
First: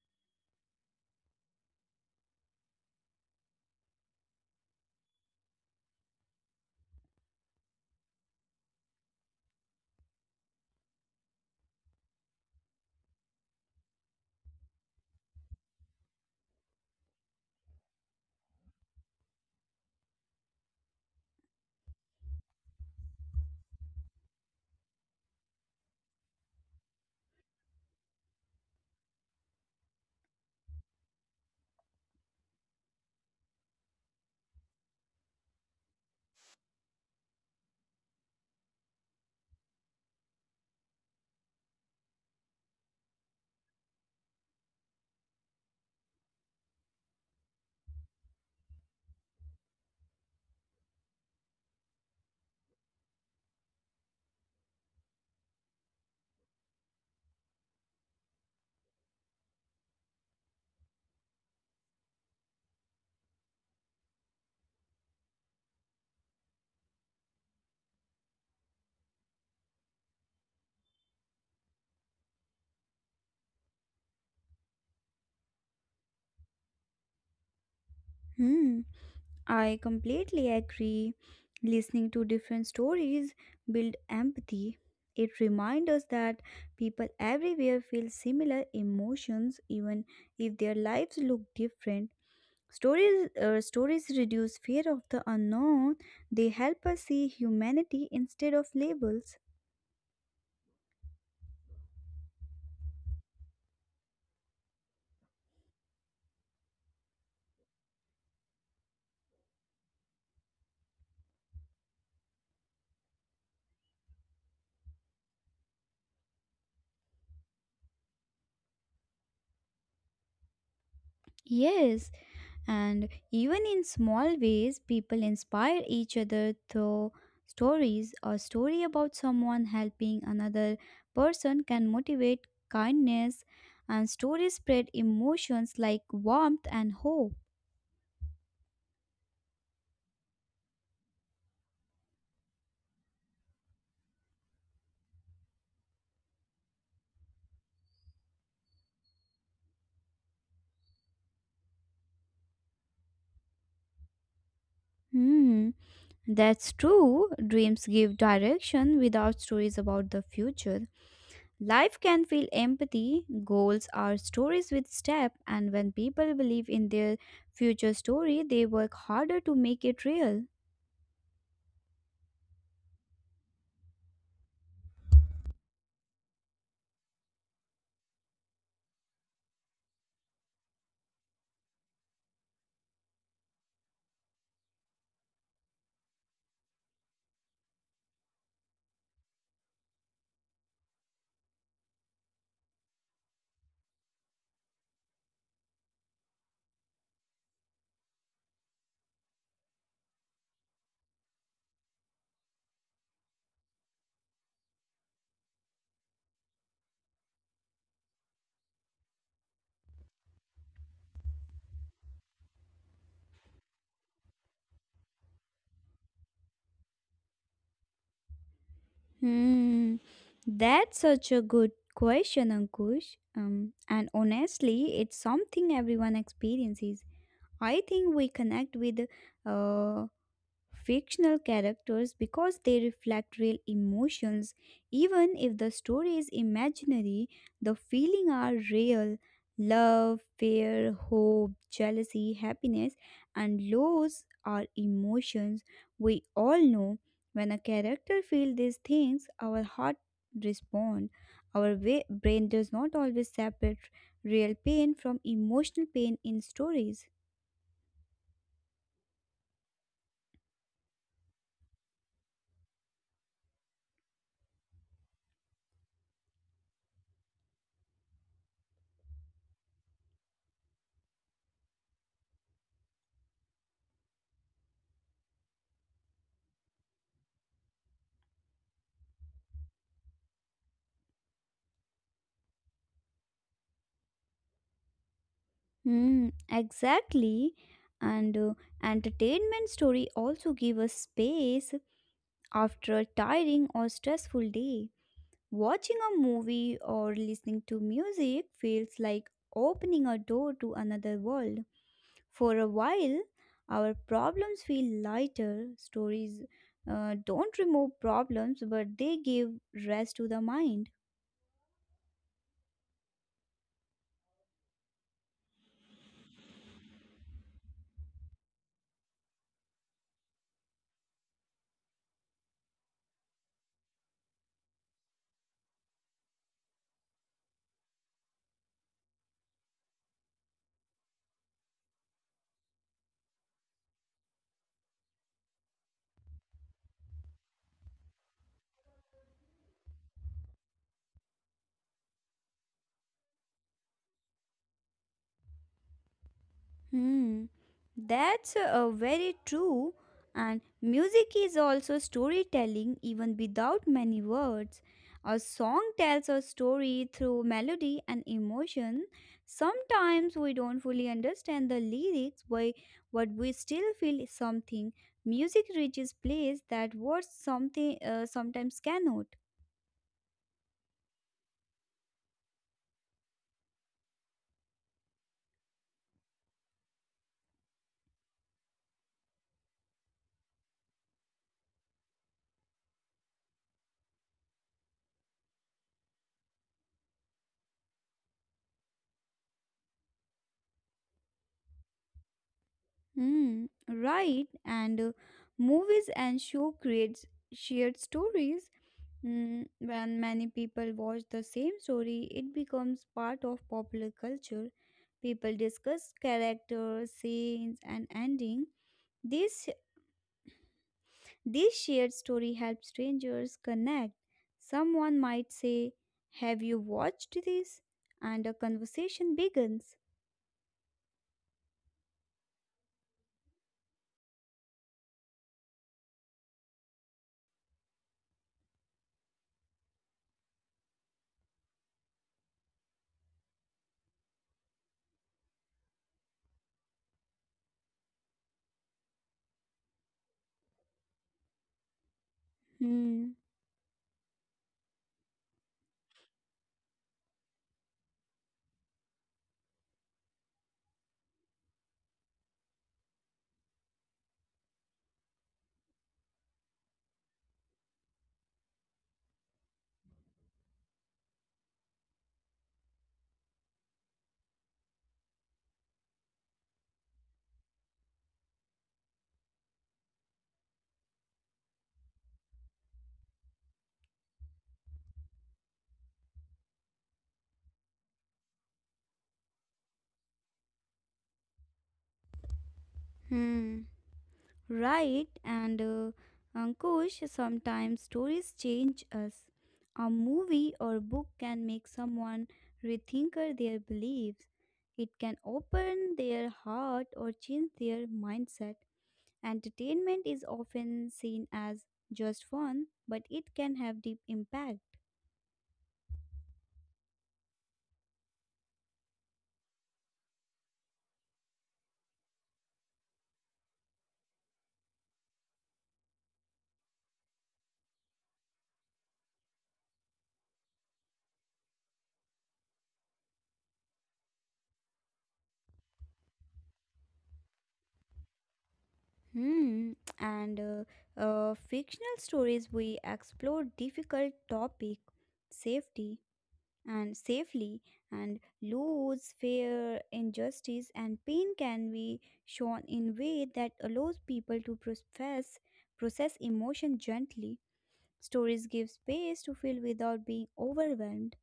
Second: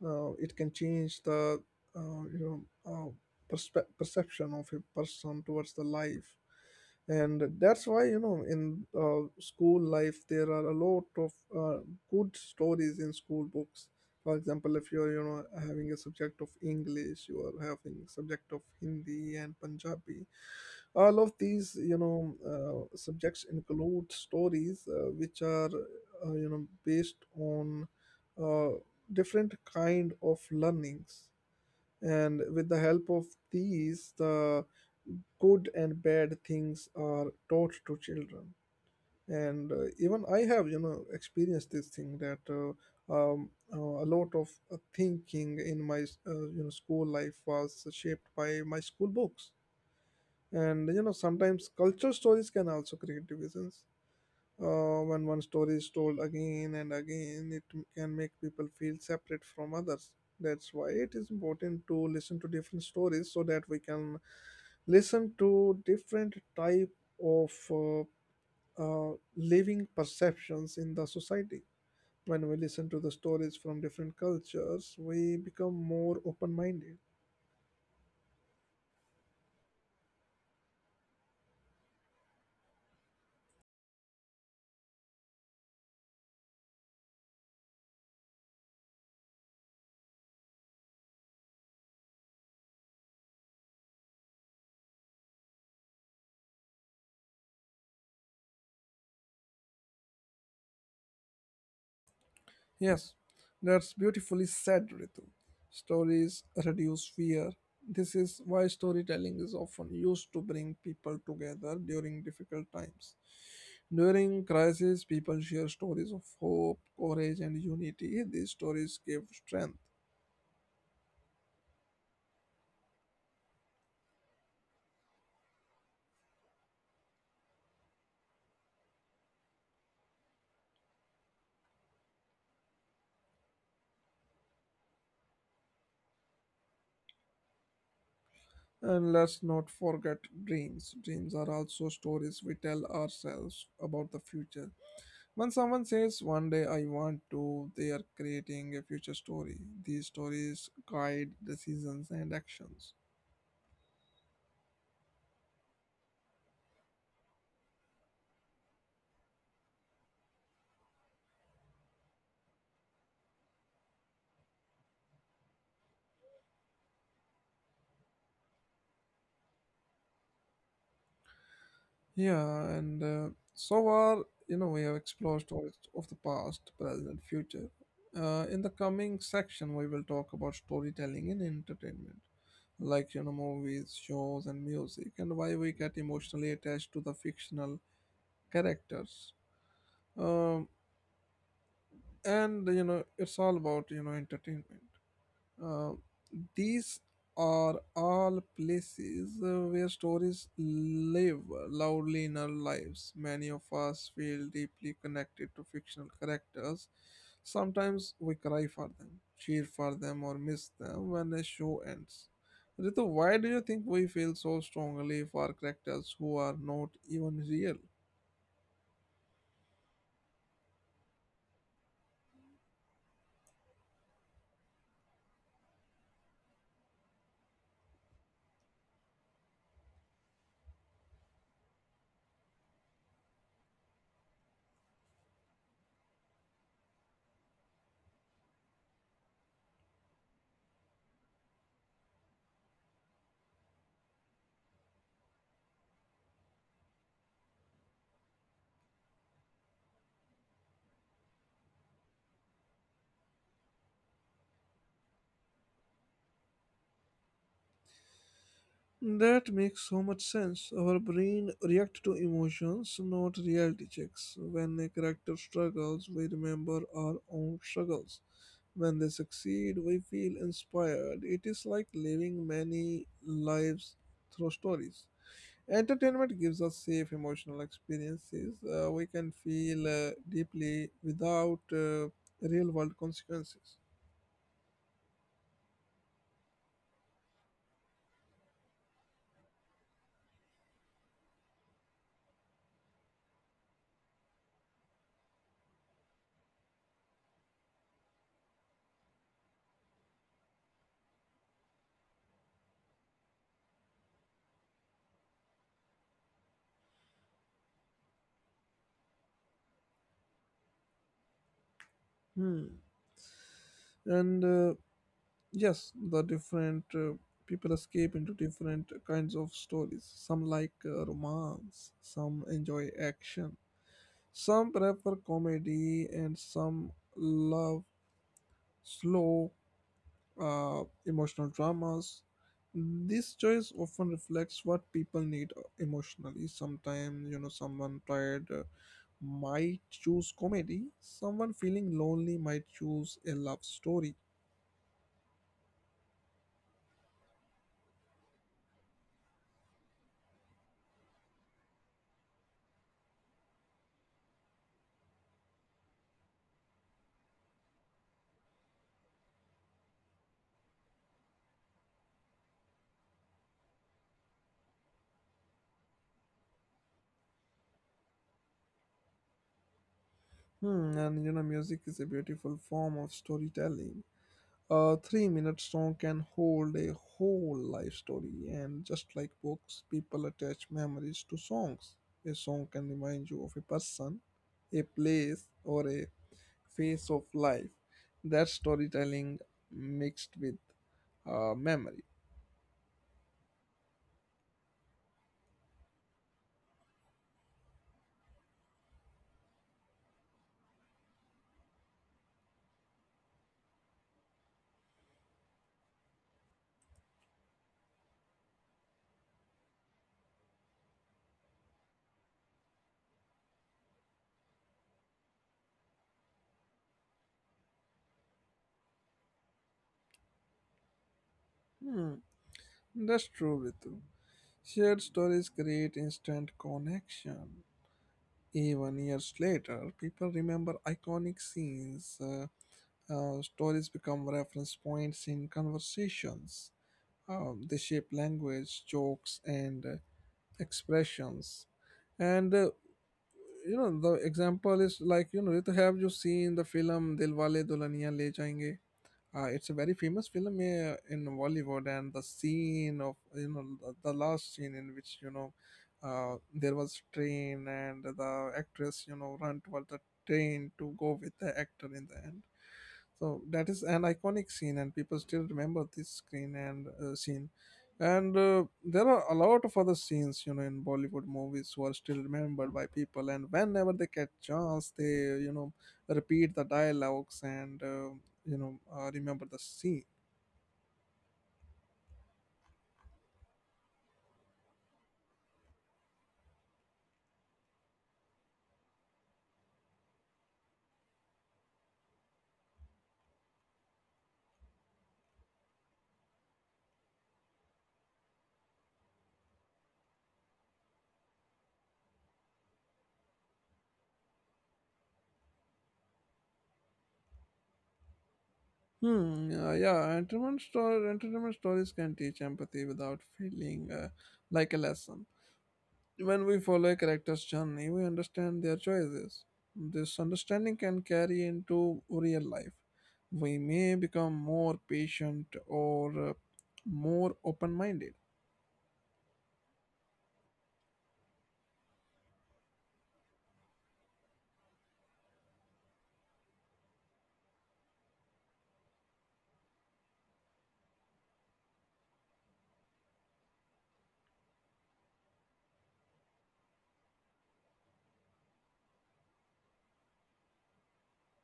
S1: uh, It can change the uh, you know uh, perspe- perception of a person towards the life. And that's why, you know in uh, school life, there are a lot of uh, good stories in school books. For example, if you're you know having a subject of English, you are having subject of Hindi and Punjabi. All of these you know uh, subjects include stories, uh, which are uh, you know based on uh different kind of learnings. And with the help of these, the good and bad things are taught to children. And uh, even I have you know experienced this thing that uh, um, uh, a lot of uh, thinking in my uh, you know school life was shaped by my school books. And you know sometimes culture stories can also create divisions. Uh, when one story is told again and again, it m- can make people feel separate from others. That's why it is important to listen to different stories so that we can listen to different type of uh, uh, living perceptions in the society. When we listen to the stories from different cultures, we become more open-minded.
S2: Hmm. I completely agree. Listening to different stories build empathy. It reminds us that people everywhere feel similar emotions even if their lives look different. Stories uh, stories reduce fear of the unknown. They help us see humanity instead of labels.
S1: Yes, that's beautifully said, Ritu. Stories reduce fear. This is why storytelling is often used to bring people together during difficult times. During crisis, people share stories of hope, courage, and unity. These stories give strength.
S2: Yes, and even in small ways, people inspire each other through stories. A story about someone helping another person can motivate kindness, and stories spread emotions like warmth and hope.
S1: And let's not forget dreams. Dreams are also stories we tell ourselves about the future. When someone says, "One day I want to," they are creating a future story. These stories guide decisions and actions.
S2: Hmm, that's true. Dreams give direction without stories about the future. Life can feel empathy. Goals are stories with step, and when people believe in their future story, they work harder to make it real.
S1: Yeah, and uh, so far, you know, we have explored stories of the past, present, future. Uh, in the coming section, we will talk about storytelling in entertainment, like, you know, movies, shows, and music, and why we get emotionally attached to the fictional characters. Um, and, you know, it's all about, you know, entertainment. Uh, these are all places uh, where stories live loudly in our lives. Many of us feel deeply connected to fictional characters. Sometimes we cry for them, cheer for them, or miss them when a show ends. Ritu, why do you think we feel so strongly for characters who are not even real?
S2: Hmm. That's such a good question, Ankush. Um, and honestly, it's something everyone experiences. I think we connect with uh, fictional characters because they reflect real emotions. Even if the story is imaginary, the feelings are real love, fear, hope, jealousy, happiness, and loss are emotions we all know. When a character feels these things, our heart responds. Our wa- brain does not always separate real pain from emotional pain in stories.
S1: That makes so much sense. Our brain reacts to emotions, not reality checks. When a character struggles, we remember our own struggles. When they succeed, we feel inspired. It is like living many lives through stories. Entertainment gives us safe emotional experiences. Uh, we can feel uh, deeply without uh, real world consequences.
S2: Hmm, exactly. And uh, Entertainment story also give us space after a tiring or stressful day. Watching a movie or listening to music feels like opening a door to another world. For a while, our problems feel lighter. Stories uh, don't remove problems, but they give rest to the mind.
S1: Hmm. And uh, Yes, the different uh, people escape into different kinds of stories. Some like uh, romance, some enjoy action, some prefer comedy, and some love slow uh, emotional dramas. This choice often reflects what people need, uh, emotionally. Sometimes, you know, someone tired uh, might choose comedy, someone feeling lonely might choose a love story.
S2: Hmm, that's uh, very true. And music is also storytelling, even without many words. A song tells a story through melody and emotion. Sometimes we don't fully understand the lyrics, but, but we still feel something. Music reaches place that words something uh, sometimes cannot.
S1: Hmm, and you know, music is a beautiful form of storytelling. A three minute song can hold a whole life story, and just like books, people attach memories to songs. A song can remind you of a person, a place, or a phase of life. That's storytelling mixed with uh, memory.
S2: Hmm, right. And uh, Movies and show creates shared stories, mm, when many people watch the same story, it becomes part of popular culture. People discuss characters, scenes, and ending. This this shared story helps strangers connect. Someone might say, "Have you watched this?" and a conversation begins.
S1: Hmm, that's true, Ritu. Shared stories create instant connection. Even years later, people remember iconic scenes. Uh, uh, stories become reference points in conversations. Um, they shape language, jokes, and uh, expressions. And uh,
S2: Hmm.
S1: you know, the example is like you know, Ritu, have you seen the film Dilwale Dulhaniya Le Jayenge? Uh, it's a very famous film uh, in Bollywood, and the scene of, you know the the last scene in which, you know uh, there was train and the actress, you know run towards the train to go with the actor in the end. So that is an iconic scene, and people still remember this screen and uh, scene. And uh, there are a lot of other scenes, you know, in Bollywood movies who are still remembered by people. And whenever they get chance, they you know repeat the dialogues and uh, you know uh, remember the scene.
S2: Hmm. Right, and uh, Ankush, sometimes stories change us. A movie or book can make someone rethink their beliefs. It can open their heart or change their mindset. Entertainment is often seen as just fun, but it can have deep impact.
S1: Hmm uh, yeah, entertainment story entertainment stories can teach empathy without feeling uh, like a lesson. When we follow a character's journey, we understand their choices. This understanding can carry into real life. We may become more patient or uh, more open-minded.
S2: Hmm. And uh, uh, Fictional stories we explore difficult topic, safety, and safely and laws fear, injustice and pain can be shown in way that allows people to process process emotion gently. Stories give space to feel without being overwhelmed.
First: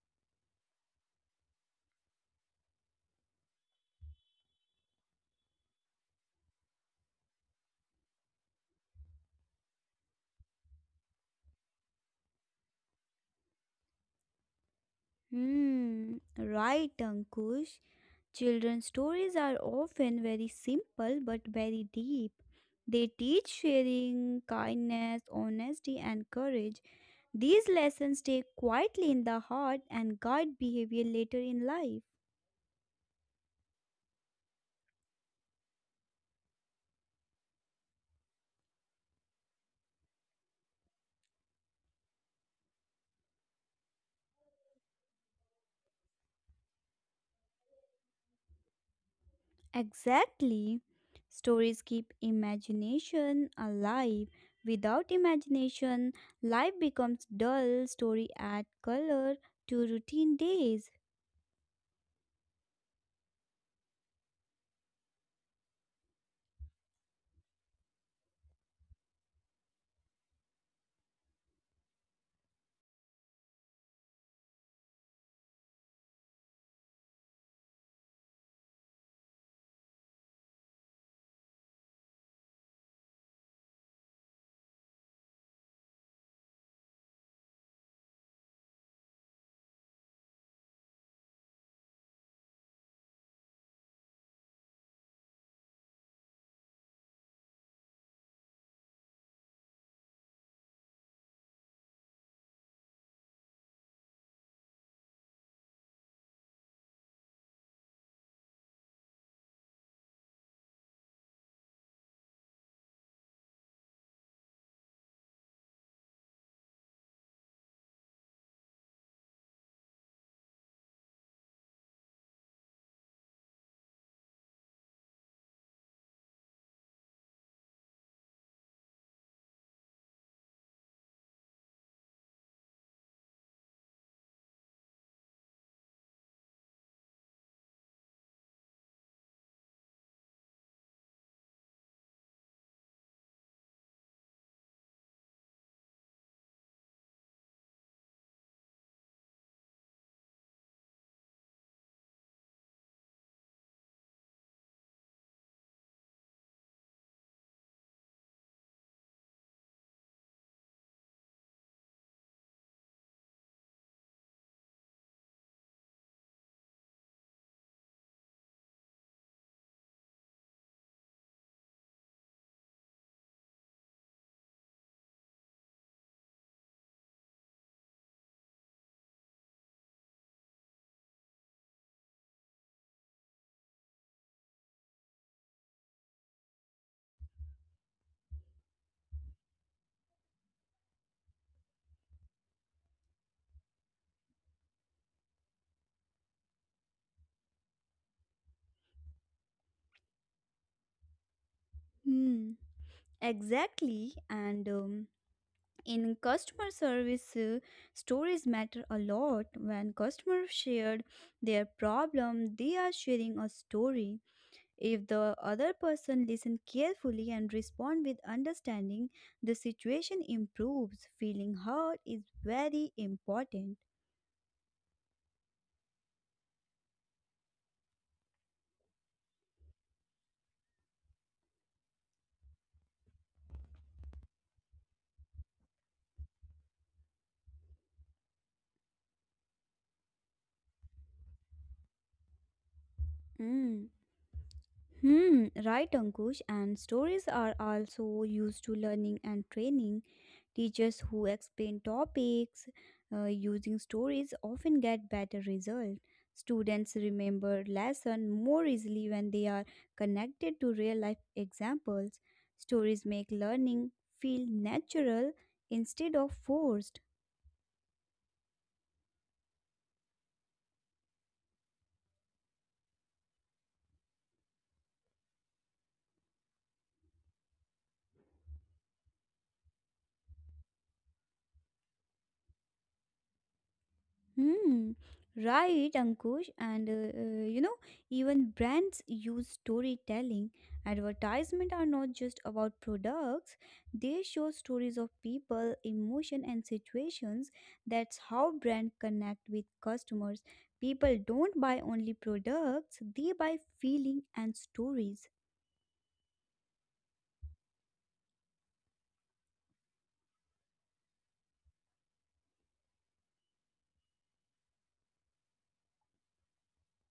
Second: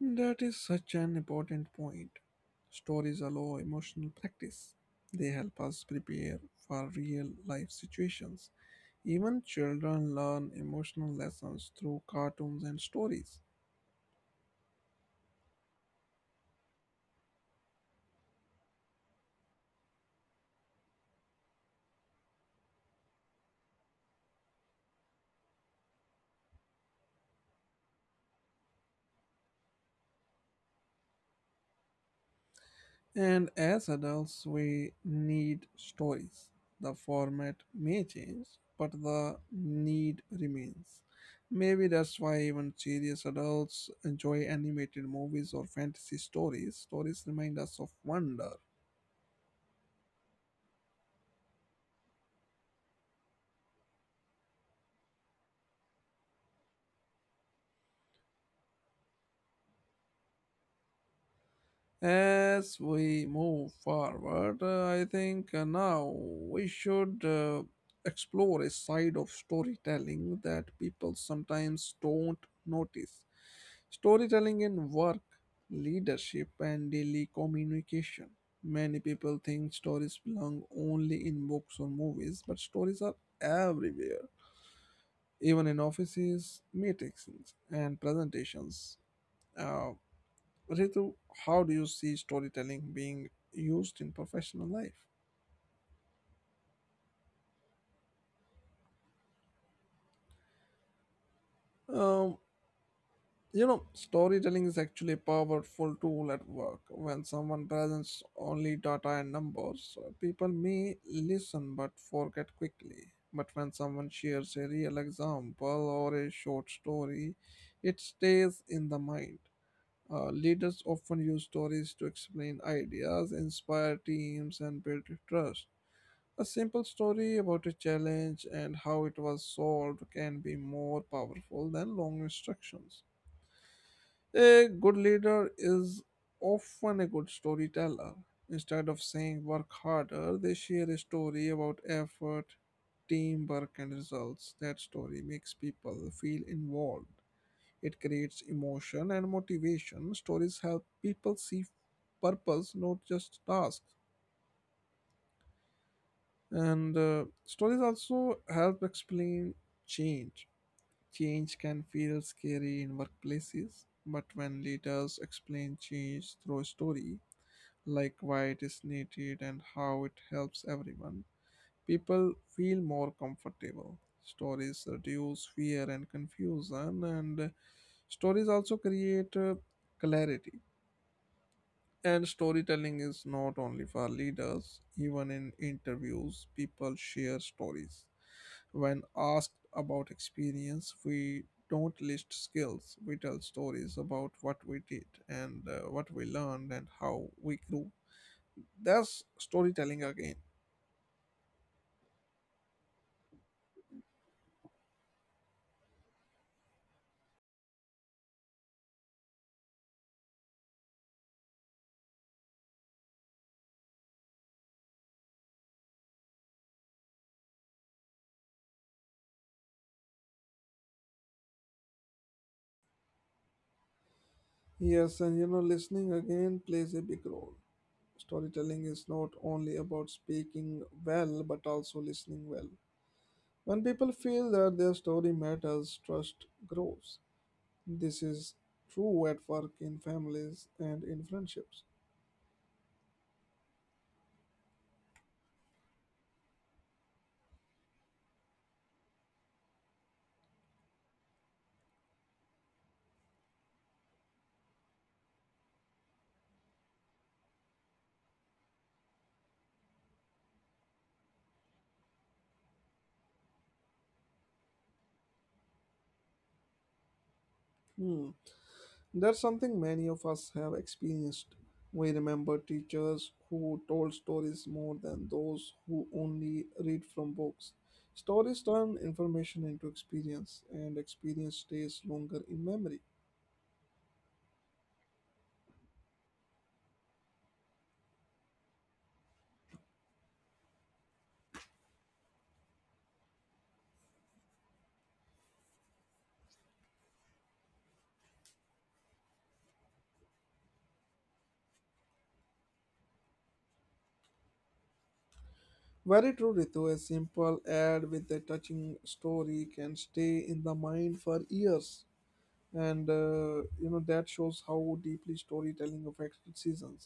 S1: That is such an important point. Stories allow emotional practice. They help us prepare for real life situations. Even children learn emotional lessons through cartoons and stories.
S2: Hmm, right, Ankush. Children's stories are often very simple but very deep. They teach sharing, kindness, honesty and courage. These lessons stay quietly in the heart and guide behavior later in life.
S1: And as adults, we need stories. The format may change, but the need remains. Maybe that's why even serious adults enjoy animated movies or fantasy stories. Stories remind us of wonder.
S2: Exactly. Stories keep imagination alive. Without imagination, life becomes dull. Story add color to routine days.
S1: As we move forward, uh, I think uh, now we should uh, explore a side of storytelling that people sometimes don't notice. Storytelling in work, leadership, and daily communication. Many people think stories belong only in books or movies, but stories are everywhere, even in offices, meetings, and presentations. Uh, Ritu, how do you see storytelling being used in professional life? Um, you know, storytelling is actually a powerful tool at work. When someone presents only data and numbers, uh, people may listen but forget quickly. But when someone shares a real example or a short story, it stays in the mind. Uh, leaders often use stories to explain ideas, inspire teams, and build trust. A simple story about a challenge and how it was solved can be more powerful than long instructions. A good leader is often a good storyteller. Instead of saying work harder, they share a story about effort, teamwork, and results. That story makes people feel involved. It creates emotion and motivation. Stories help people see purpose, not just tasks. And uh, Stories also help explain change. Change can feel scary in workplaces, but when leaders explain change through a story, like why it is needed and how it helps everyone, people feel more comfortable. Stories reduce fear and confusion, and uh, stories also create uh, clarity. And storytelling is not only for leaders, even in interviews, people share stories. When asked about experience, we don't list skills, we tell stories about what we did and uh, what we learned and how we grew. That's storytelling again.
S2: Hmm. Exactly. And um, in customer service, uh, stories matter a lot. When customers shared their problem, they are sharing a story. If the other person listens carefully and responds with understanding, the situation improves. Feeling heard is very important.
S1: Yes, and you know, listening again plays a big role. Storytelling is not only about speaking well, but also listening well. When people feel that their story matters, trust grows. This is true at work, in families, and in friendships.
S2: Mm. Hmm, right, Ankush. And stories are also used to learning and training. Teachers who explain topics uh, using stories often get better results. Students remember lessons more easily when they are connected to real life examples. Stories make learning feel natural instead of forced.
S1: Hmm. That's something many of us have experienced. We remember teachers who told stories more than those who only read from books. Stories turn information into experience, and experience stays longer in memory.
S2: Hmm, right, Ankush. And uh, uh, you know, even brands use storytelling. Advertisement are not just about products, they show stories of people, emotion, and situations. That's how brand connect with customers. People don't buy only products, they buy feeling and stories.
S1: Very true, Ritu. A simple ad with a touching story can stay in the mind for years. and uh, you know, that shows how deeply storytelling affects seasons.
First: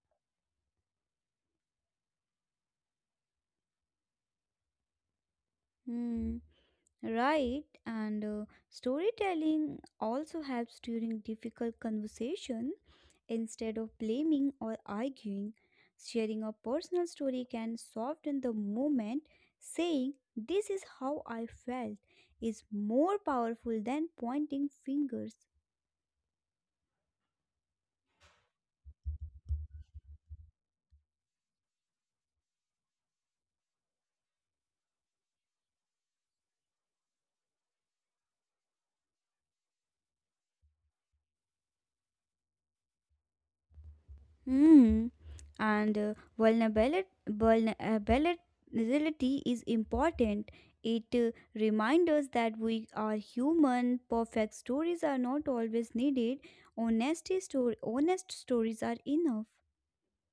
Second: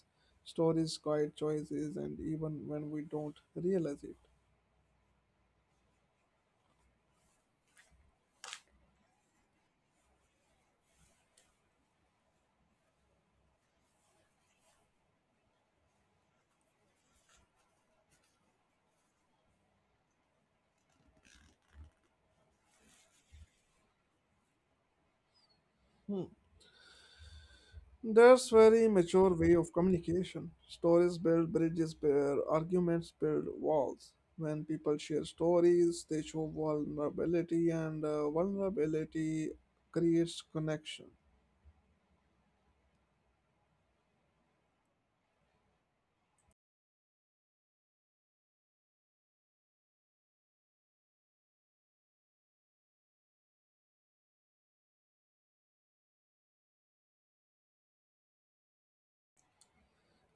S1: Stories guide choices and even when we don't realize it.
S2: Hmm. Right, and uh, storytelling also helps during difficult conversation. Instead of blaming or arguing, sharing a personal story can soften the moment. Saying, this is how I felt, is more powerful than pointing fingers.
S1: Hmm. There's very mature way of communication. Stories build bridges, build arguments, build walls. When people share stories they show vulnerability, and uh, vulnerability creates connection.
S2: Mm. And uh, vulnerability, vulnerability is important. It uh, reminds us that we are human. Perfect stories are not always needed. Honesty story, honest stories are enough.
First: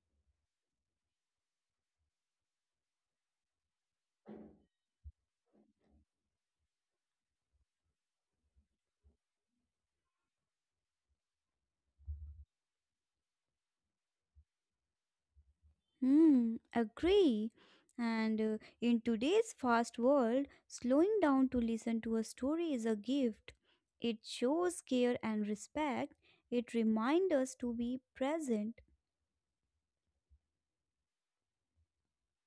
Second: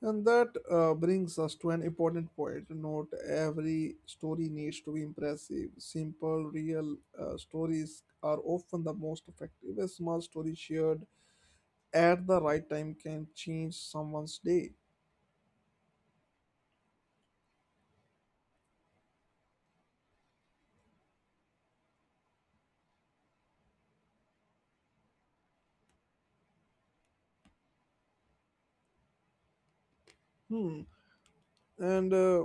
S1: And that uh, brings us to an important point. Not every story needs to be impressive. Simple, real uh, stories are often the most effective. A small story shared at the right time can change someone's day.
S2: Hmm. Agree. And uh, In today's fast world, slowing down to listen to a story is a gift. It shows care and respect. It reminds us to be present.
S1: Hmm. And uh,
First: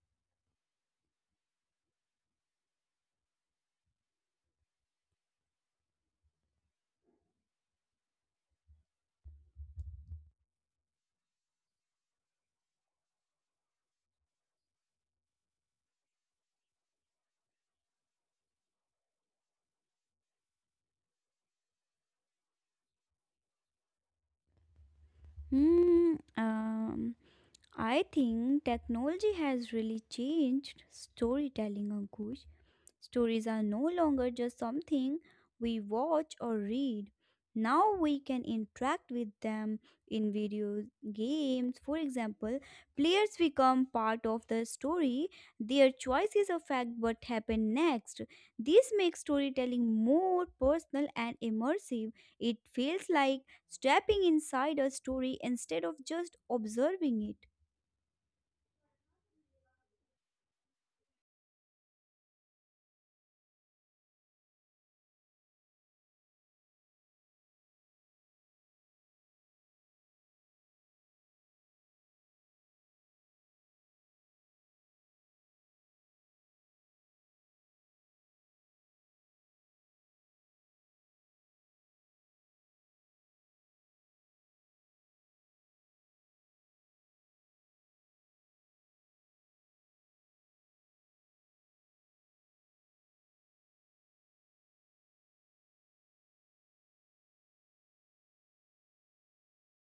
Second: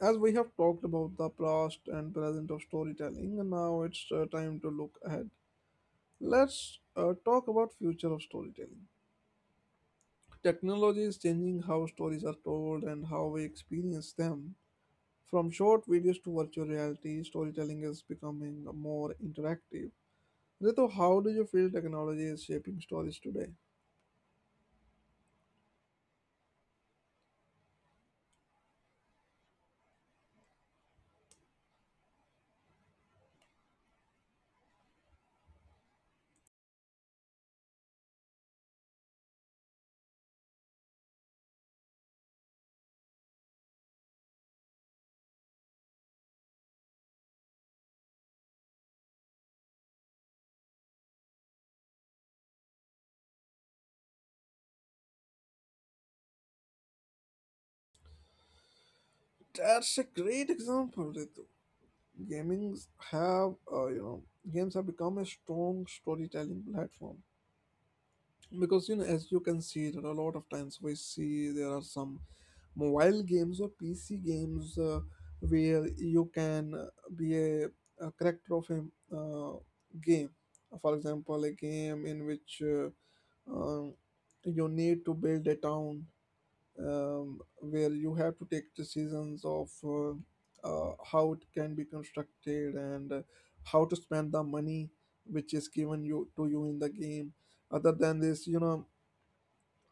S1: As we have talked about the past and present of storytelling, now it's uh, time to look ahead. Let's uh, talk about future of storytelling. Technology is changing how stories are told and how we experience them. From short videos to virtual reality, storytelling is becoming more interactive. Ritu, how do you feel technology is shaping stories today?
S2: Hmm. Um, I think technology has really changed storytelling, Ankush. Stories are no longer just something we watch or read. Now we can interact with them in video games. For example, players become part of the story. Their choices affect what happens next. This makes storytelling more personal and immersive. It feels like stepping inside a story instead of just observing it.
S1: That's a great example, Ritu. Gamings have, uh, you know, Games have become a strong storytelling platform. Because you know, as you can see that a lot of times we see there are some mobile games or pc games uh, where you can uh, be a, a character of a uh, game. For example, a game in which uh, um, you need to build a town, um, where you have to take decisions of uh, uh, how it can be constructed and uh, how to spend the money which is given you to you in the game. Other than this, you know,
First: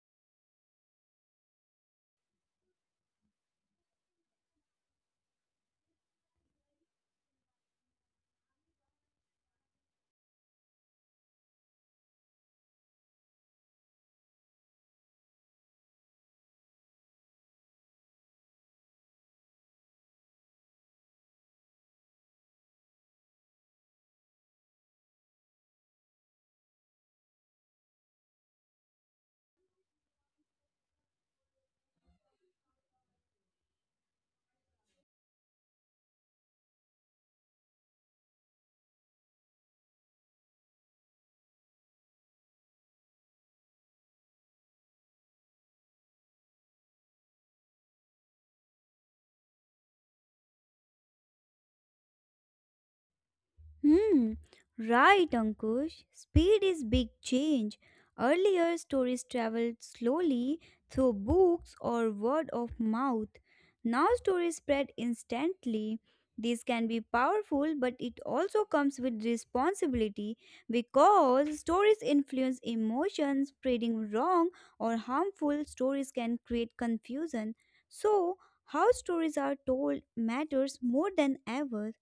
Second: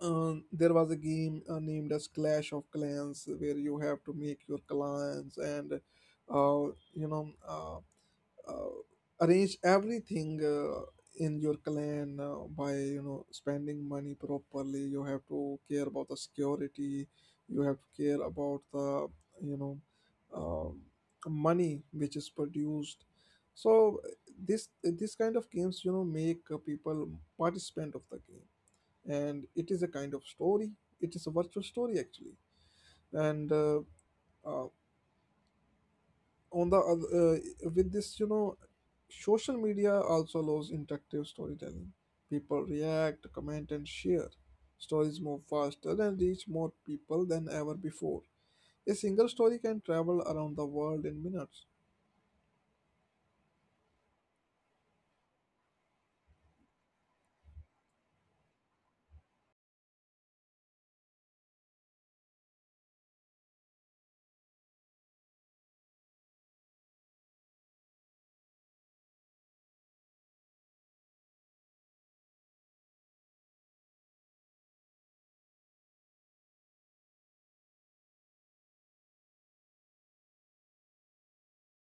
S1: um, there was a game uh, named as Clash of Clans where you have to make your clans and uh, you know, Uh, uh, arrange everything uh, in your clan uh, by you know spending money properly. You have to care about the security, you have to care about the you know, um, money which is produced. So this this kind of games, you know, make uh, people participant of the game, and it is a kind of story. It is a virtual story actually. And uh, uh, on the other, uh, with this, you know, social media also allows interactive storytelling. People react, comment, and share. Stories move faster and reach more people than ever before. A single story can travel around the world in minutes.
S2: Hmm, right, Ankush. Speed is big change. Earlier, stories traveled slowly through books or word of mouth. Now, stories spread instantly. This can be powerful, but it also comes with responsibility because stories influence emotions. Spreading wrong or harmful stories can create confusion. So, how stories are told matters more than ever.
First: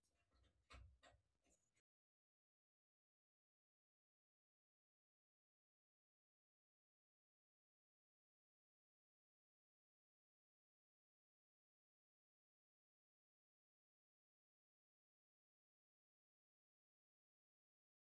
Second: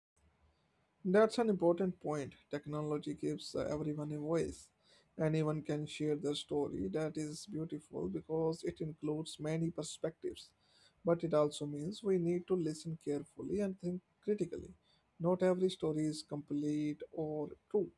S1: That's an important point. Technology gives uh, everyone a voice. Anyone can share their story. That is beautiful because it includes many perspectives. But it also means we need to listen carefully and think critically. Not every story is complete or true.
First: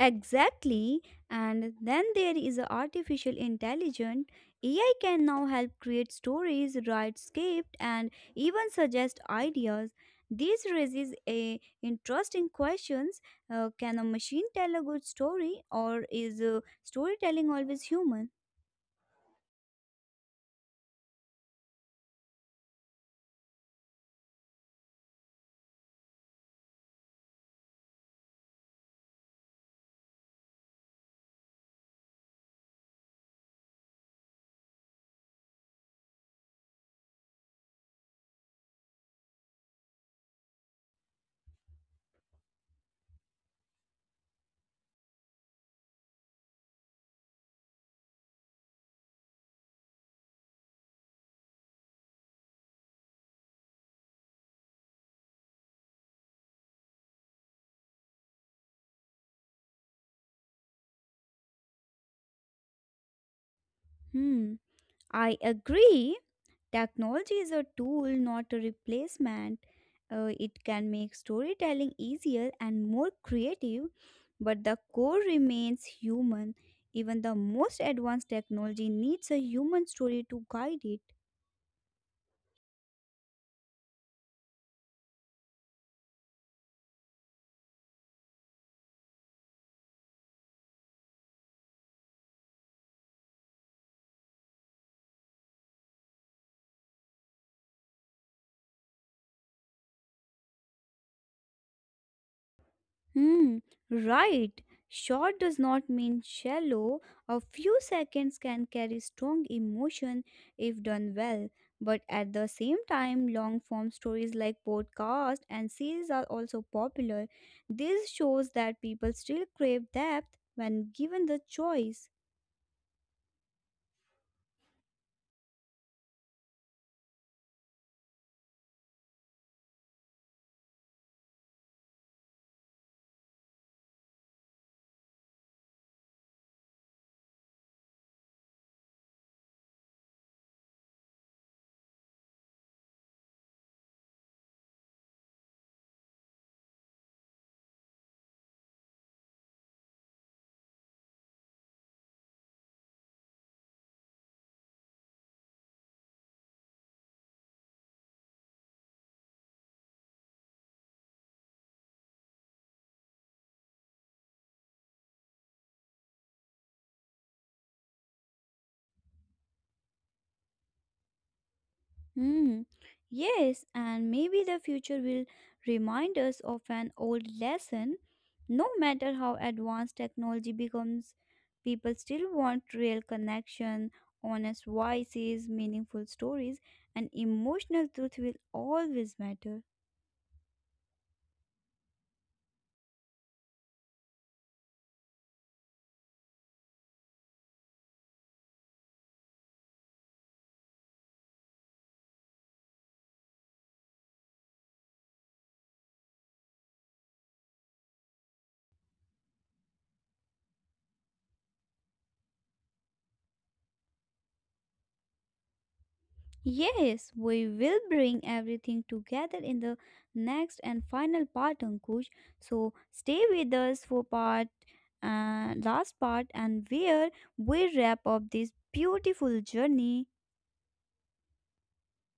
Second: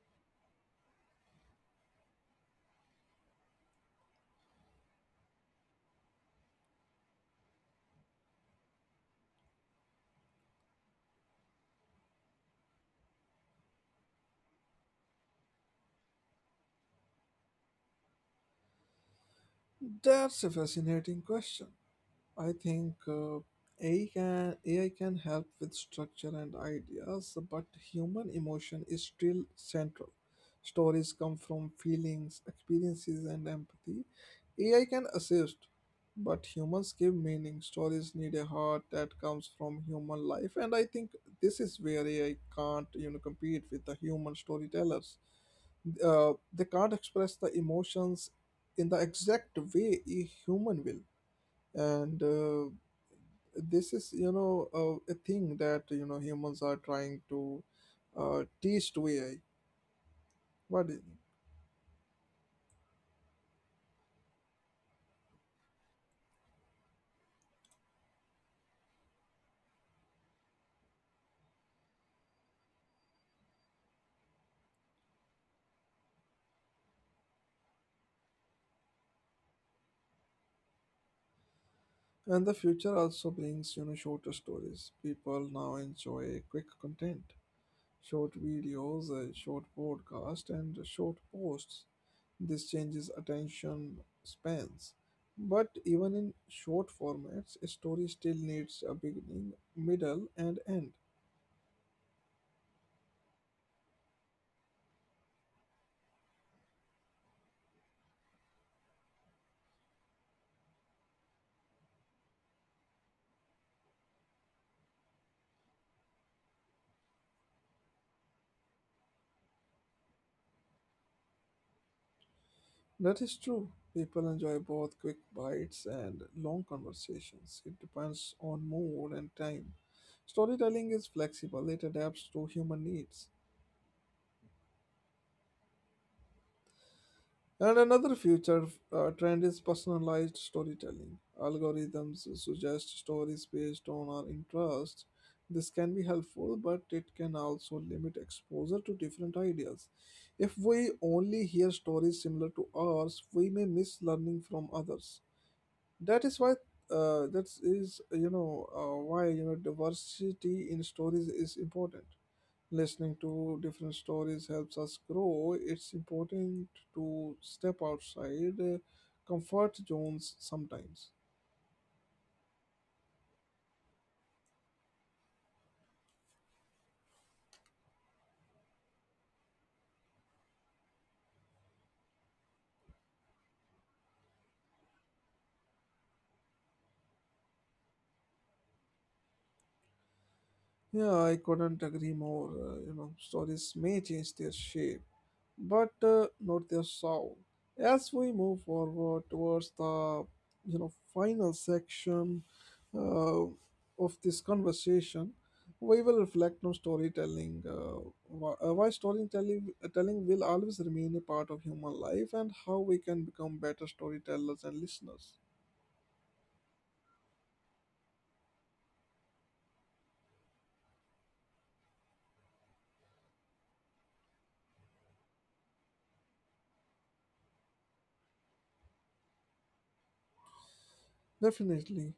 S2: Exactly. And then there is a artificial intelligence. A I can now help create stories, write script, and even suggest ideas. This raises a interesting questions. Uh, can a machine tell a good story, or is uh, storytelling always human?
S1: That's a fascinating question. I think uh, AI can A I can help with structure and ideas, but human emotion is still central. Stories come from feelings, experiences, and empathy. A I can assist, but humans give meaning. Stories need a heart that comes from human life, and I think this is where A I can't, you know, compete with the human storytellers. Uh, they can't express the emotions in the exact way a human will. And uh, this is, you know, a, a thing that you know humans are trying to uh, teach to A I. But
S2: Hmm. I agree. Technology is a tool, not a replacement. Uh, it can make storytelling easier and more creative, but the core remains human. Even the most advanced technology needs a human story to guide it.
S1: and the future also brings you know shorter stories. People now enjoy quick content, short videos, uh, short podcasts, and short posts. This changes attention spans. But even in short formats, a story still needs a beginning, middle, and end.
S2: Hmm, right. Short does not mean shallow. A few seconds can carry strong emotion if done well. But at the same time, long form stories like podcasts and series are also popular. This shows that people still crave depth when given the choice.
S1: That is true. People enjoy both quick bites and long conversations. It depends on mood and time. Storytelling is flexible, it adapts to human needs. And another future uh, trend is personalized storytelling. Algorithms suggest stories based on our interests. This can be helpful, but it can also limit exposure to different ideas. If we only hear stories similar to ours, we may miss learning from others. that is why uh, that is you know, uh, why you know diversity in stories is important. Listening to different stories helps us grow. It's important to step outside uh, comfort zones sometimes.
S2: Hmm. Yes, and maybe the future will remind us of an old lesson. No matter how advanced technology becomes, people still want real connection, honest voices, meaningful stories, and emotional truth will always matter.
S1: Yeah, I couldn't agree more. Uh, you know, stories may change their shape, but uh, not their sound. As we move forward towards the you know final section uh, of this conversation, we will reflect on storytelling. Uh, why, uh, why storytelling uh, telling will always remain a part of human life, and how we can become better storytellers and listeners.
S2: Yes, we will bring everything together in the next and final part, Ankush. So stay with us for part uh, last part and where we wrap up this beautiful journey.
S1: Definitely.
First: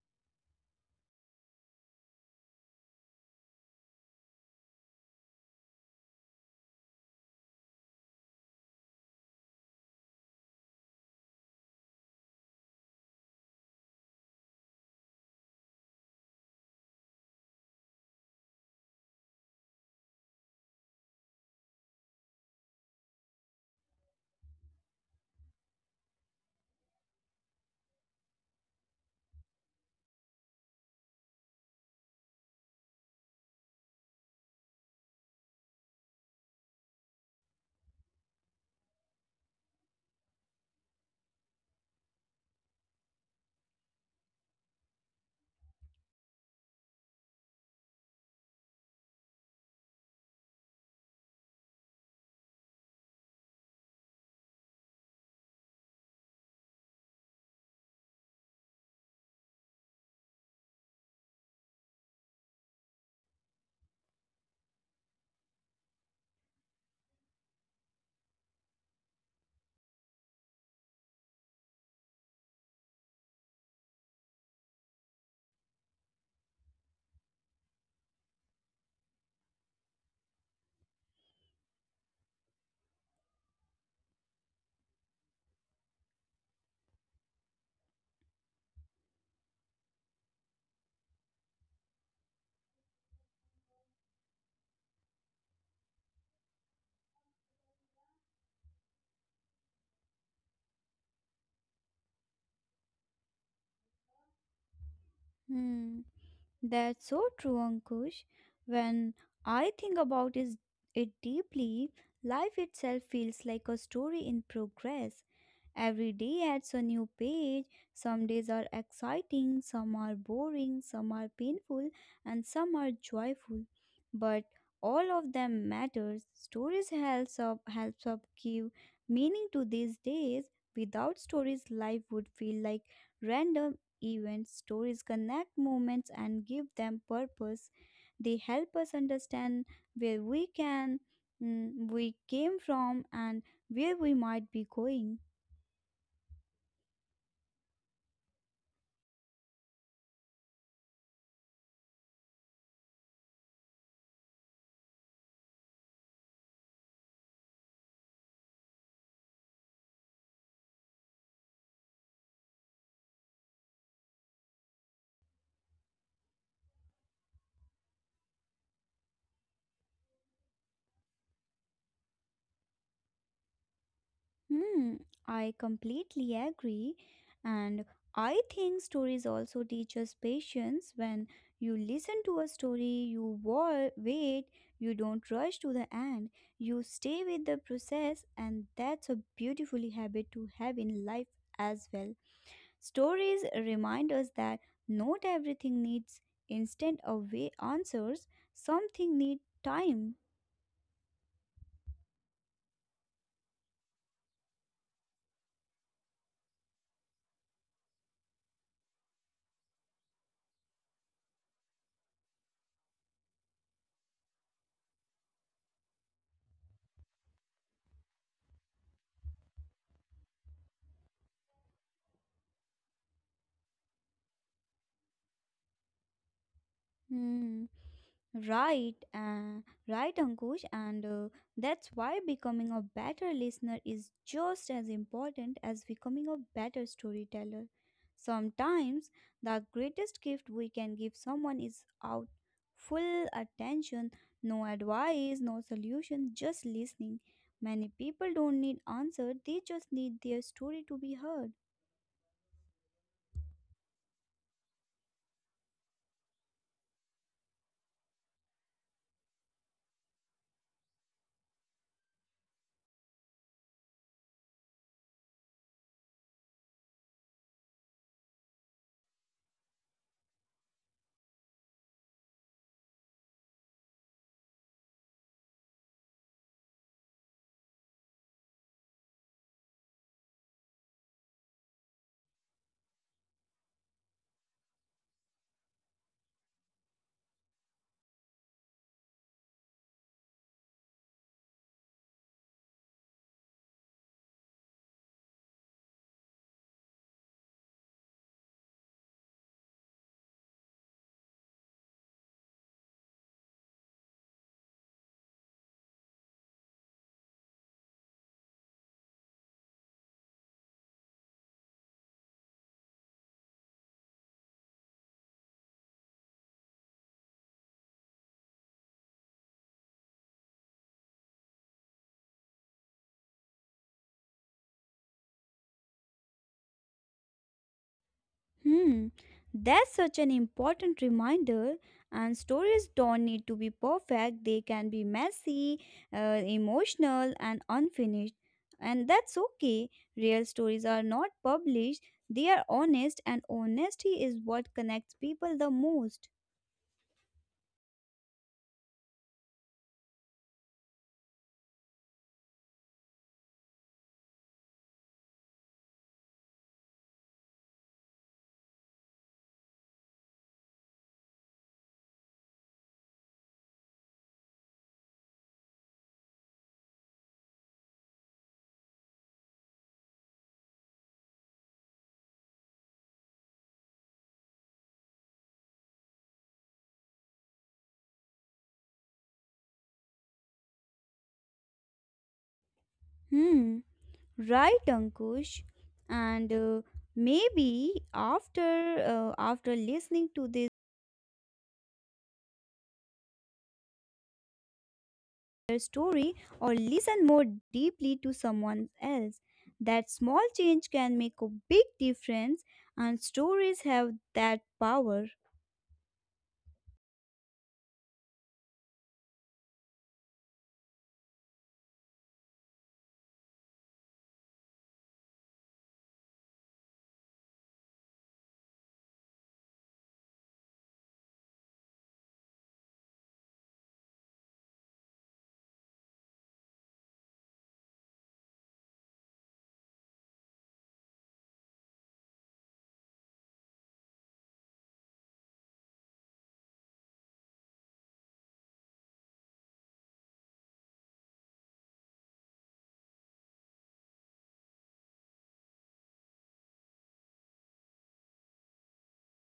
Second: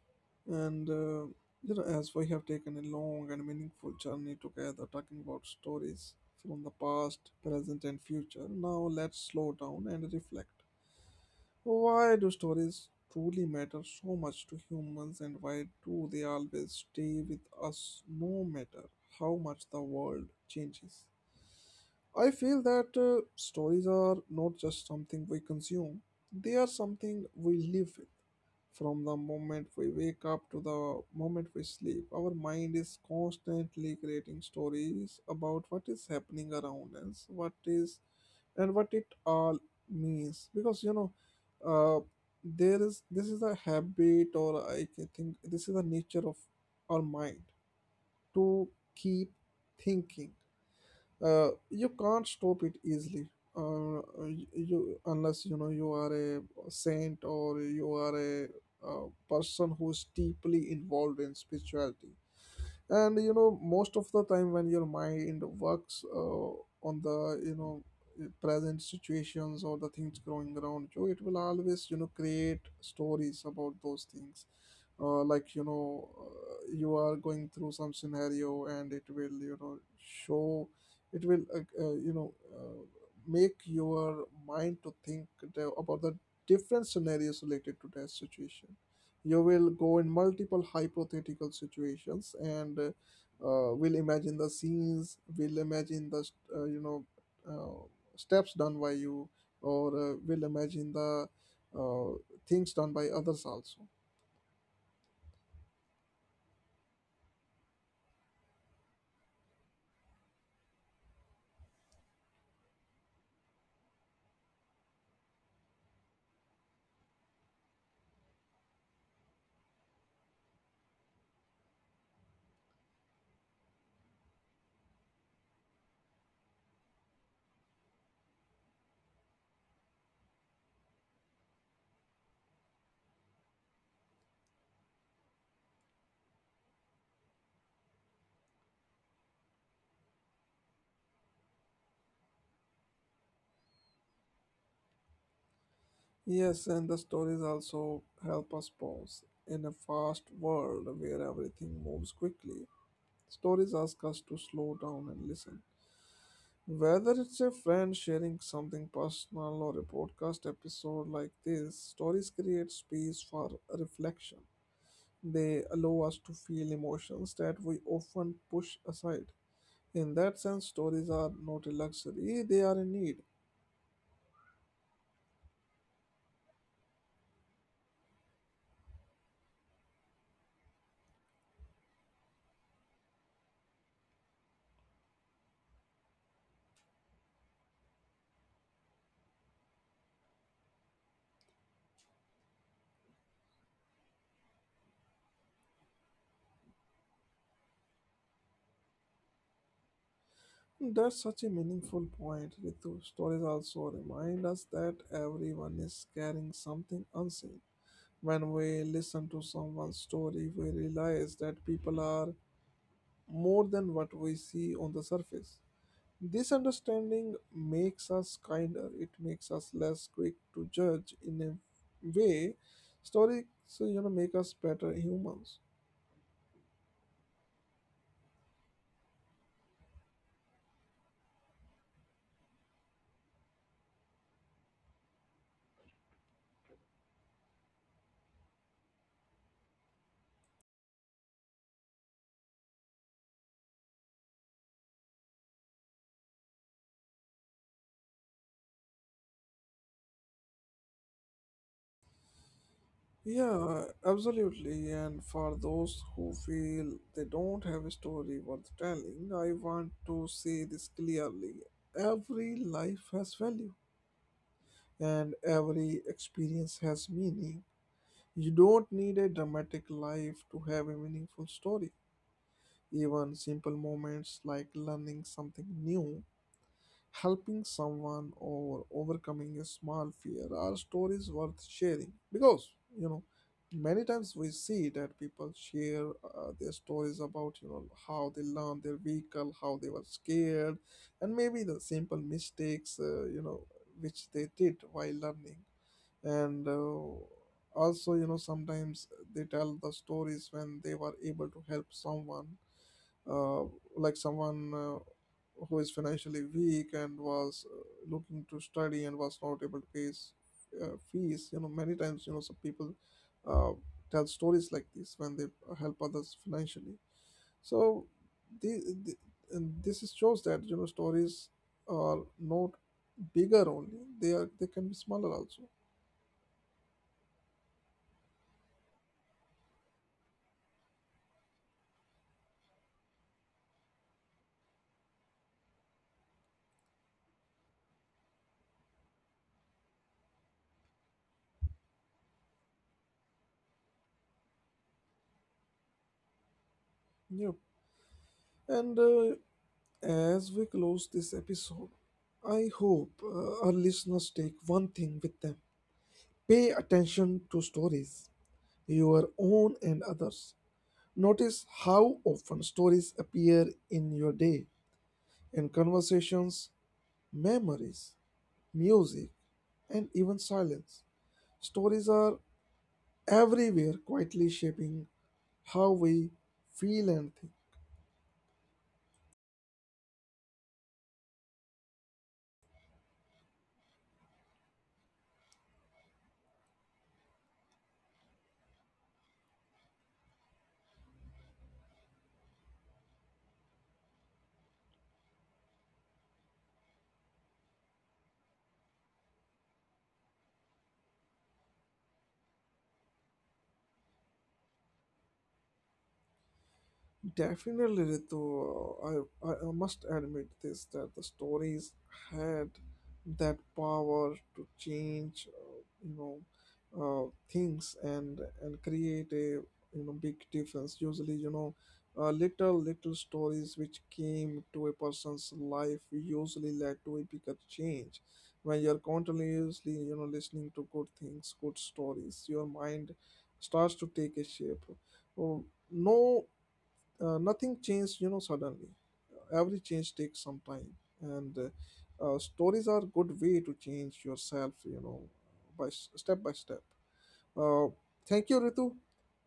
S1: And, uh, you know, as we have taken a long and meaningful journey together talking about stories from the past, present, and future, now let's slow down and reflect. Why do stories truly matter so much to humans and why do they always stay with us no matter how much the world changes? I feel that uh, stories are not just something we consume, they are something we live with. From the moment we wake up to the moment we sleep, our mind is constantly creating stories about what is happening around us, what is and what it all means. Because you know, uh, there is this is a habit, or I can think this is the nature of our mind to keep thinking. Uh, you can't stop it easily uh, y- you unless you know you are a saint or you are a, uh person who's deeply involved in spirituality. And you know most of the time when your mind works uh, on the you know present situations or the things growing around you, it will always you know create stories about those things. Uh, like you know, uh, you are going through some scenario and it will you know show, it will uh, uh, you know, uh, make your mind to think the, about the different scenarios related to that situation. You will go in multiple hypothetical situations and uh, uh, will imagine the scenes, will imagine the st- uh, you know, uh, steps done by you, or uh, will imagine the uh, things done by others also.
S2: Hmm, that's so true, Ankush. When I think about is it deeply, life itself feels like a story in progress. Every day adds a new page. Some days are exciting, some are boring, some are painful, and some are joyful. But all of them matters. Stories helps up helps up give meaning to these days. Without stories, life would feel like random events. Stories connect moments and give them purpose. They help us understand where we can, mm, we came from and where we might be going.
S1: Yes, and the stories also help us pause in a fast world where everything moves quickly. Stories ask us to slow down and listen. Whether it's a friend sharing something personal or a podcast episode like this, stories create space for reflection. They allow us to feel emotions that we often push aside. In that sense, stories are not a luxury, they are a need.
S2: Hmm, I completely agree. And I think stories also teach us patience. When you listen to a story, you wa- wait, you don't rush to the end, you stay with the process, and that's a beautiful habit to have in life as well. Stories remind us that not everything needs instant away answers, something need time.
S1: That's such a meaningful point, Ritu. Stories also remind us that everyone is carrying something unseen. When we listen to someone's story, we realize that people are more than what we see on the surface. This understanding makes us kinder, it makes us less quick to judge in a way. Stories, you know, make us better humans.
S2: Hmm. Right, uh, right, Ankush, and uh, that's why becoming a better listener is just as important as becoming a better storyteller. Sometimes the greatest gift we can give someone is out full attention, no advice, no solution, just listening. Many people don't need answer; they just need their story to be heard.
S1: Yeah, absolutely. And for those who feel they don't have a story worth telling, I want to say this clearly. Every life has value, and every experience has meaning. You don't need a dramatic life to have a meaningful story. Even simple moments like learning something new, helping someone, or overcoming a small fear are stories worth sharing. Because, you know, many times we see that people share uh, their stories about, you know, how they learned their vehicle, how they were scared, and maybe the simple mistakes, uh, you know, which they did while learning. And uh, also you know sometimes they tell the stories when they were able to help someone, uh, like someone uh, who is financially weak and was uh, looking to study and was not able to pay his uh, fees. You know many times you know some people uh, tell stories like this when they help others financially. So the, the, and this is shows that you know stories are not bigger only, they are they can be smaller also.
S2: Hmm, that's such an important reminder. And stories don't need to be perfect, they can be messy, uh, emotional, and unfinished. And that's okay. Real stories are not published, they are honest, and honesty is what connects people the most.
S1: Yeah. And uh, As we close this episode, I hope uh, our listeners take one thing with them: pay attention to stories, your own and others. Notice how often stories appear in your day, in conversations, memories, music, and even silence. Stories are everywhere, quietly shaping how we feel and think.
S2: Hmm, right, Ankush. And uh, maybe after uh, after listening to this their story or listen more deeply to someone else. That small change can make a big difference, and stories have that power.
S1: Definitely, Ritu. I, I I must admit this that the stories had that power to change, uh, you know, uh, things, and and create a you know big difference. Usually, you know, uh, little little stories which came to a person's life usually led to a bigger change. When you're continuously you know listening to good things, good stories, your mind starts to take a shape. Oh, no, uh, nothing changed you know suddenly. Every change takes some time. And uh, uh, stories are good way to change yourself, you know, by s- step by step. uh, Thank you, Ritu.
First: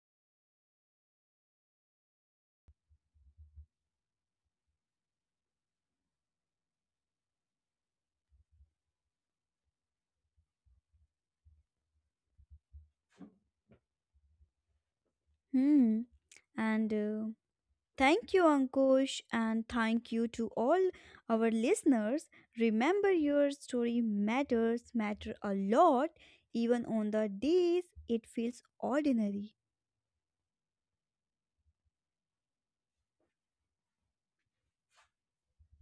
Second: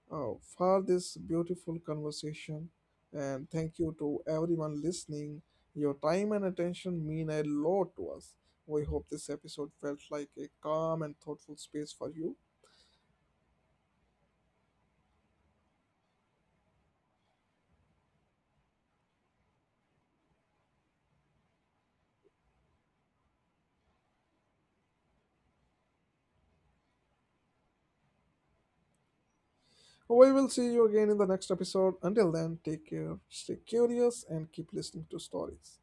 S1: Oh, for this beautiful conversation, and thank you to everyone listening. Your time and attention mean a lot to us. We hope this episode felt like a calm and thoughtful space for you.
S2: Hmm. And uh, Thank you, Ankush, and thank you to all our listeners. Remember, your story matters, matter a lot, even on the days it feels ordinary.
S1: We will see you again in the next episode. Until then, take care, stay curious, and keep listening to stories.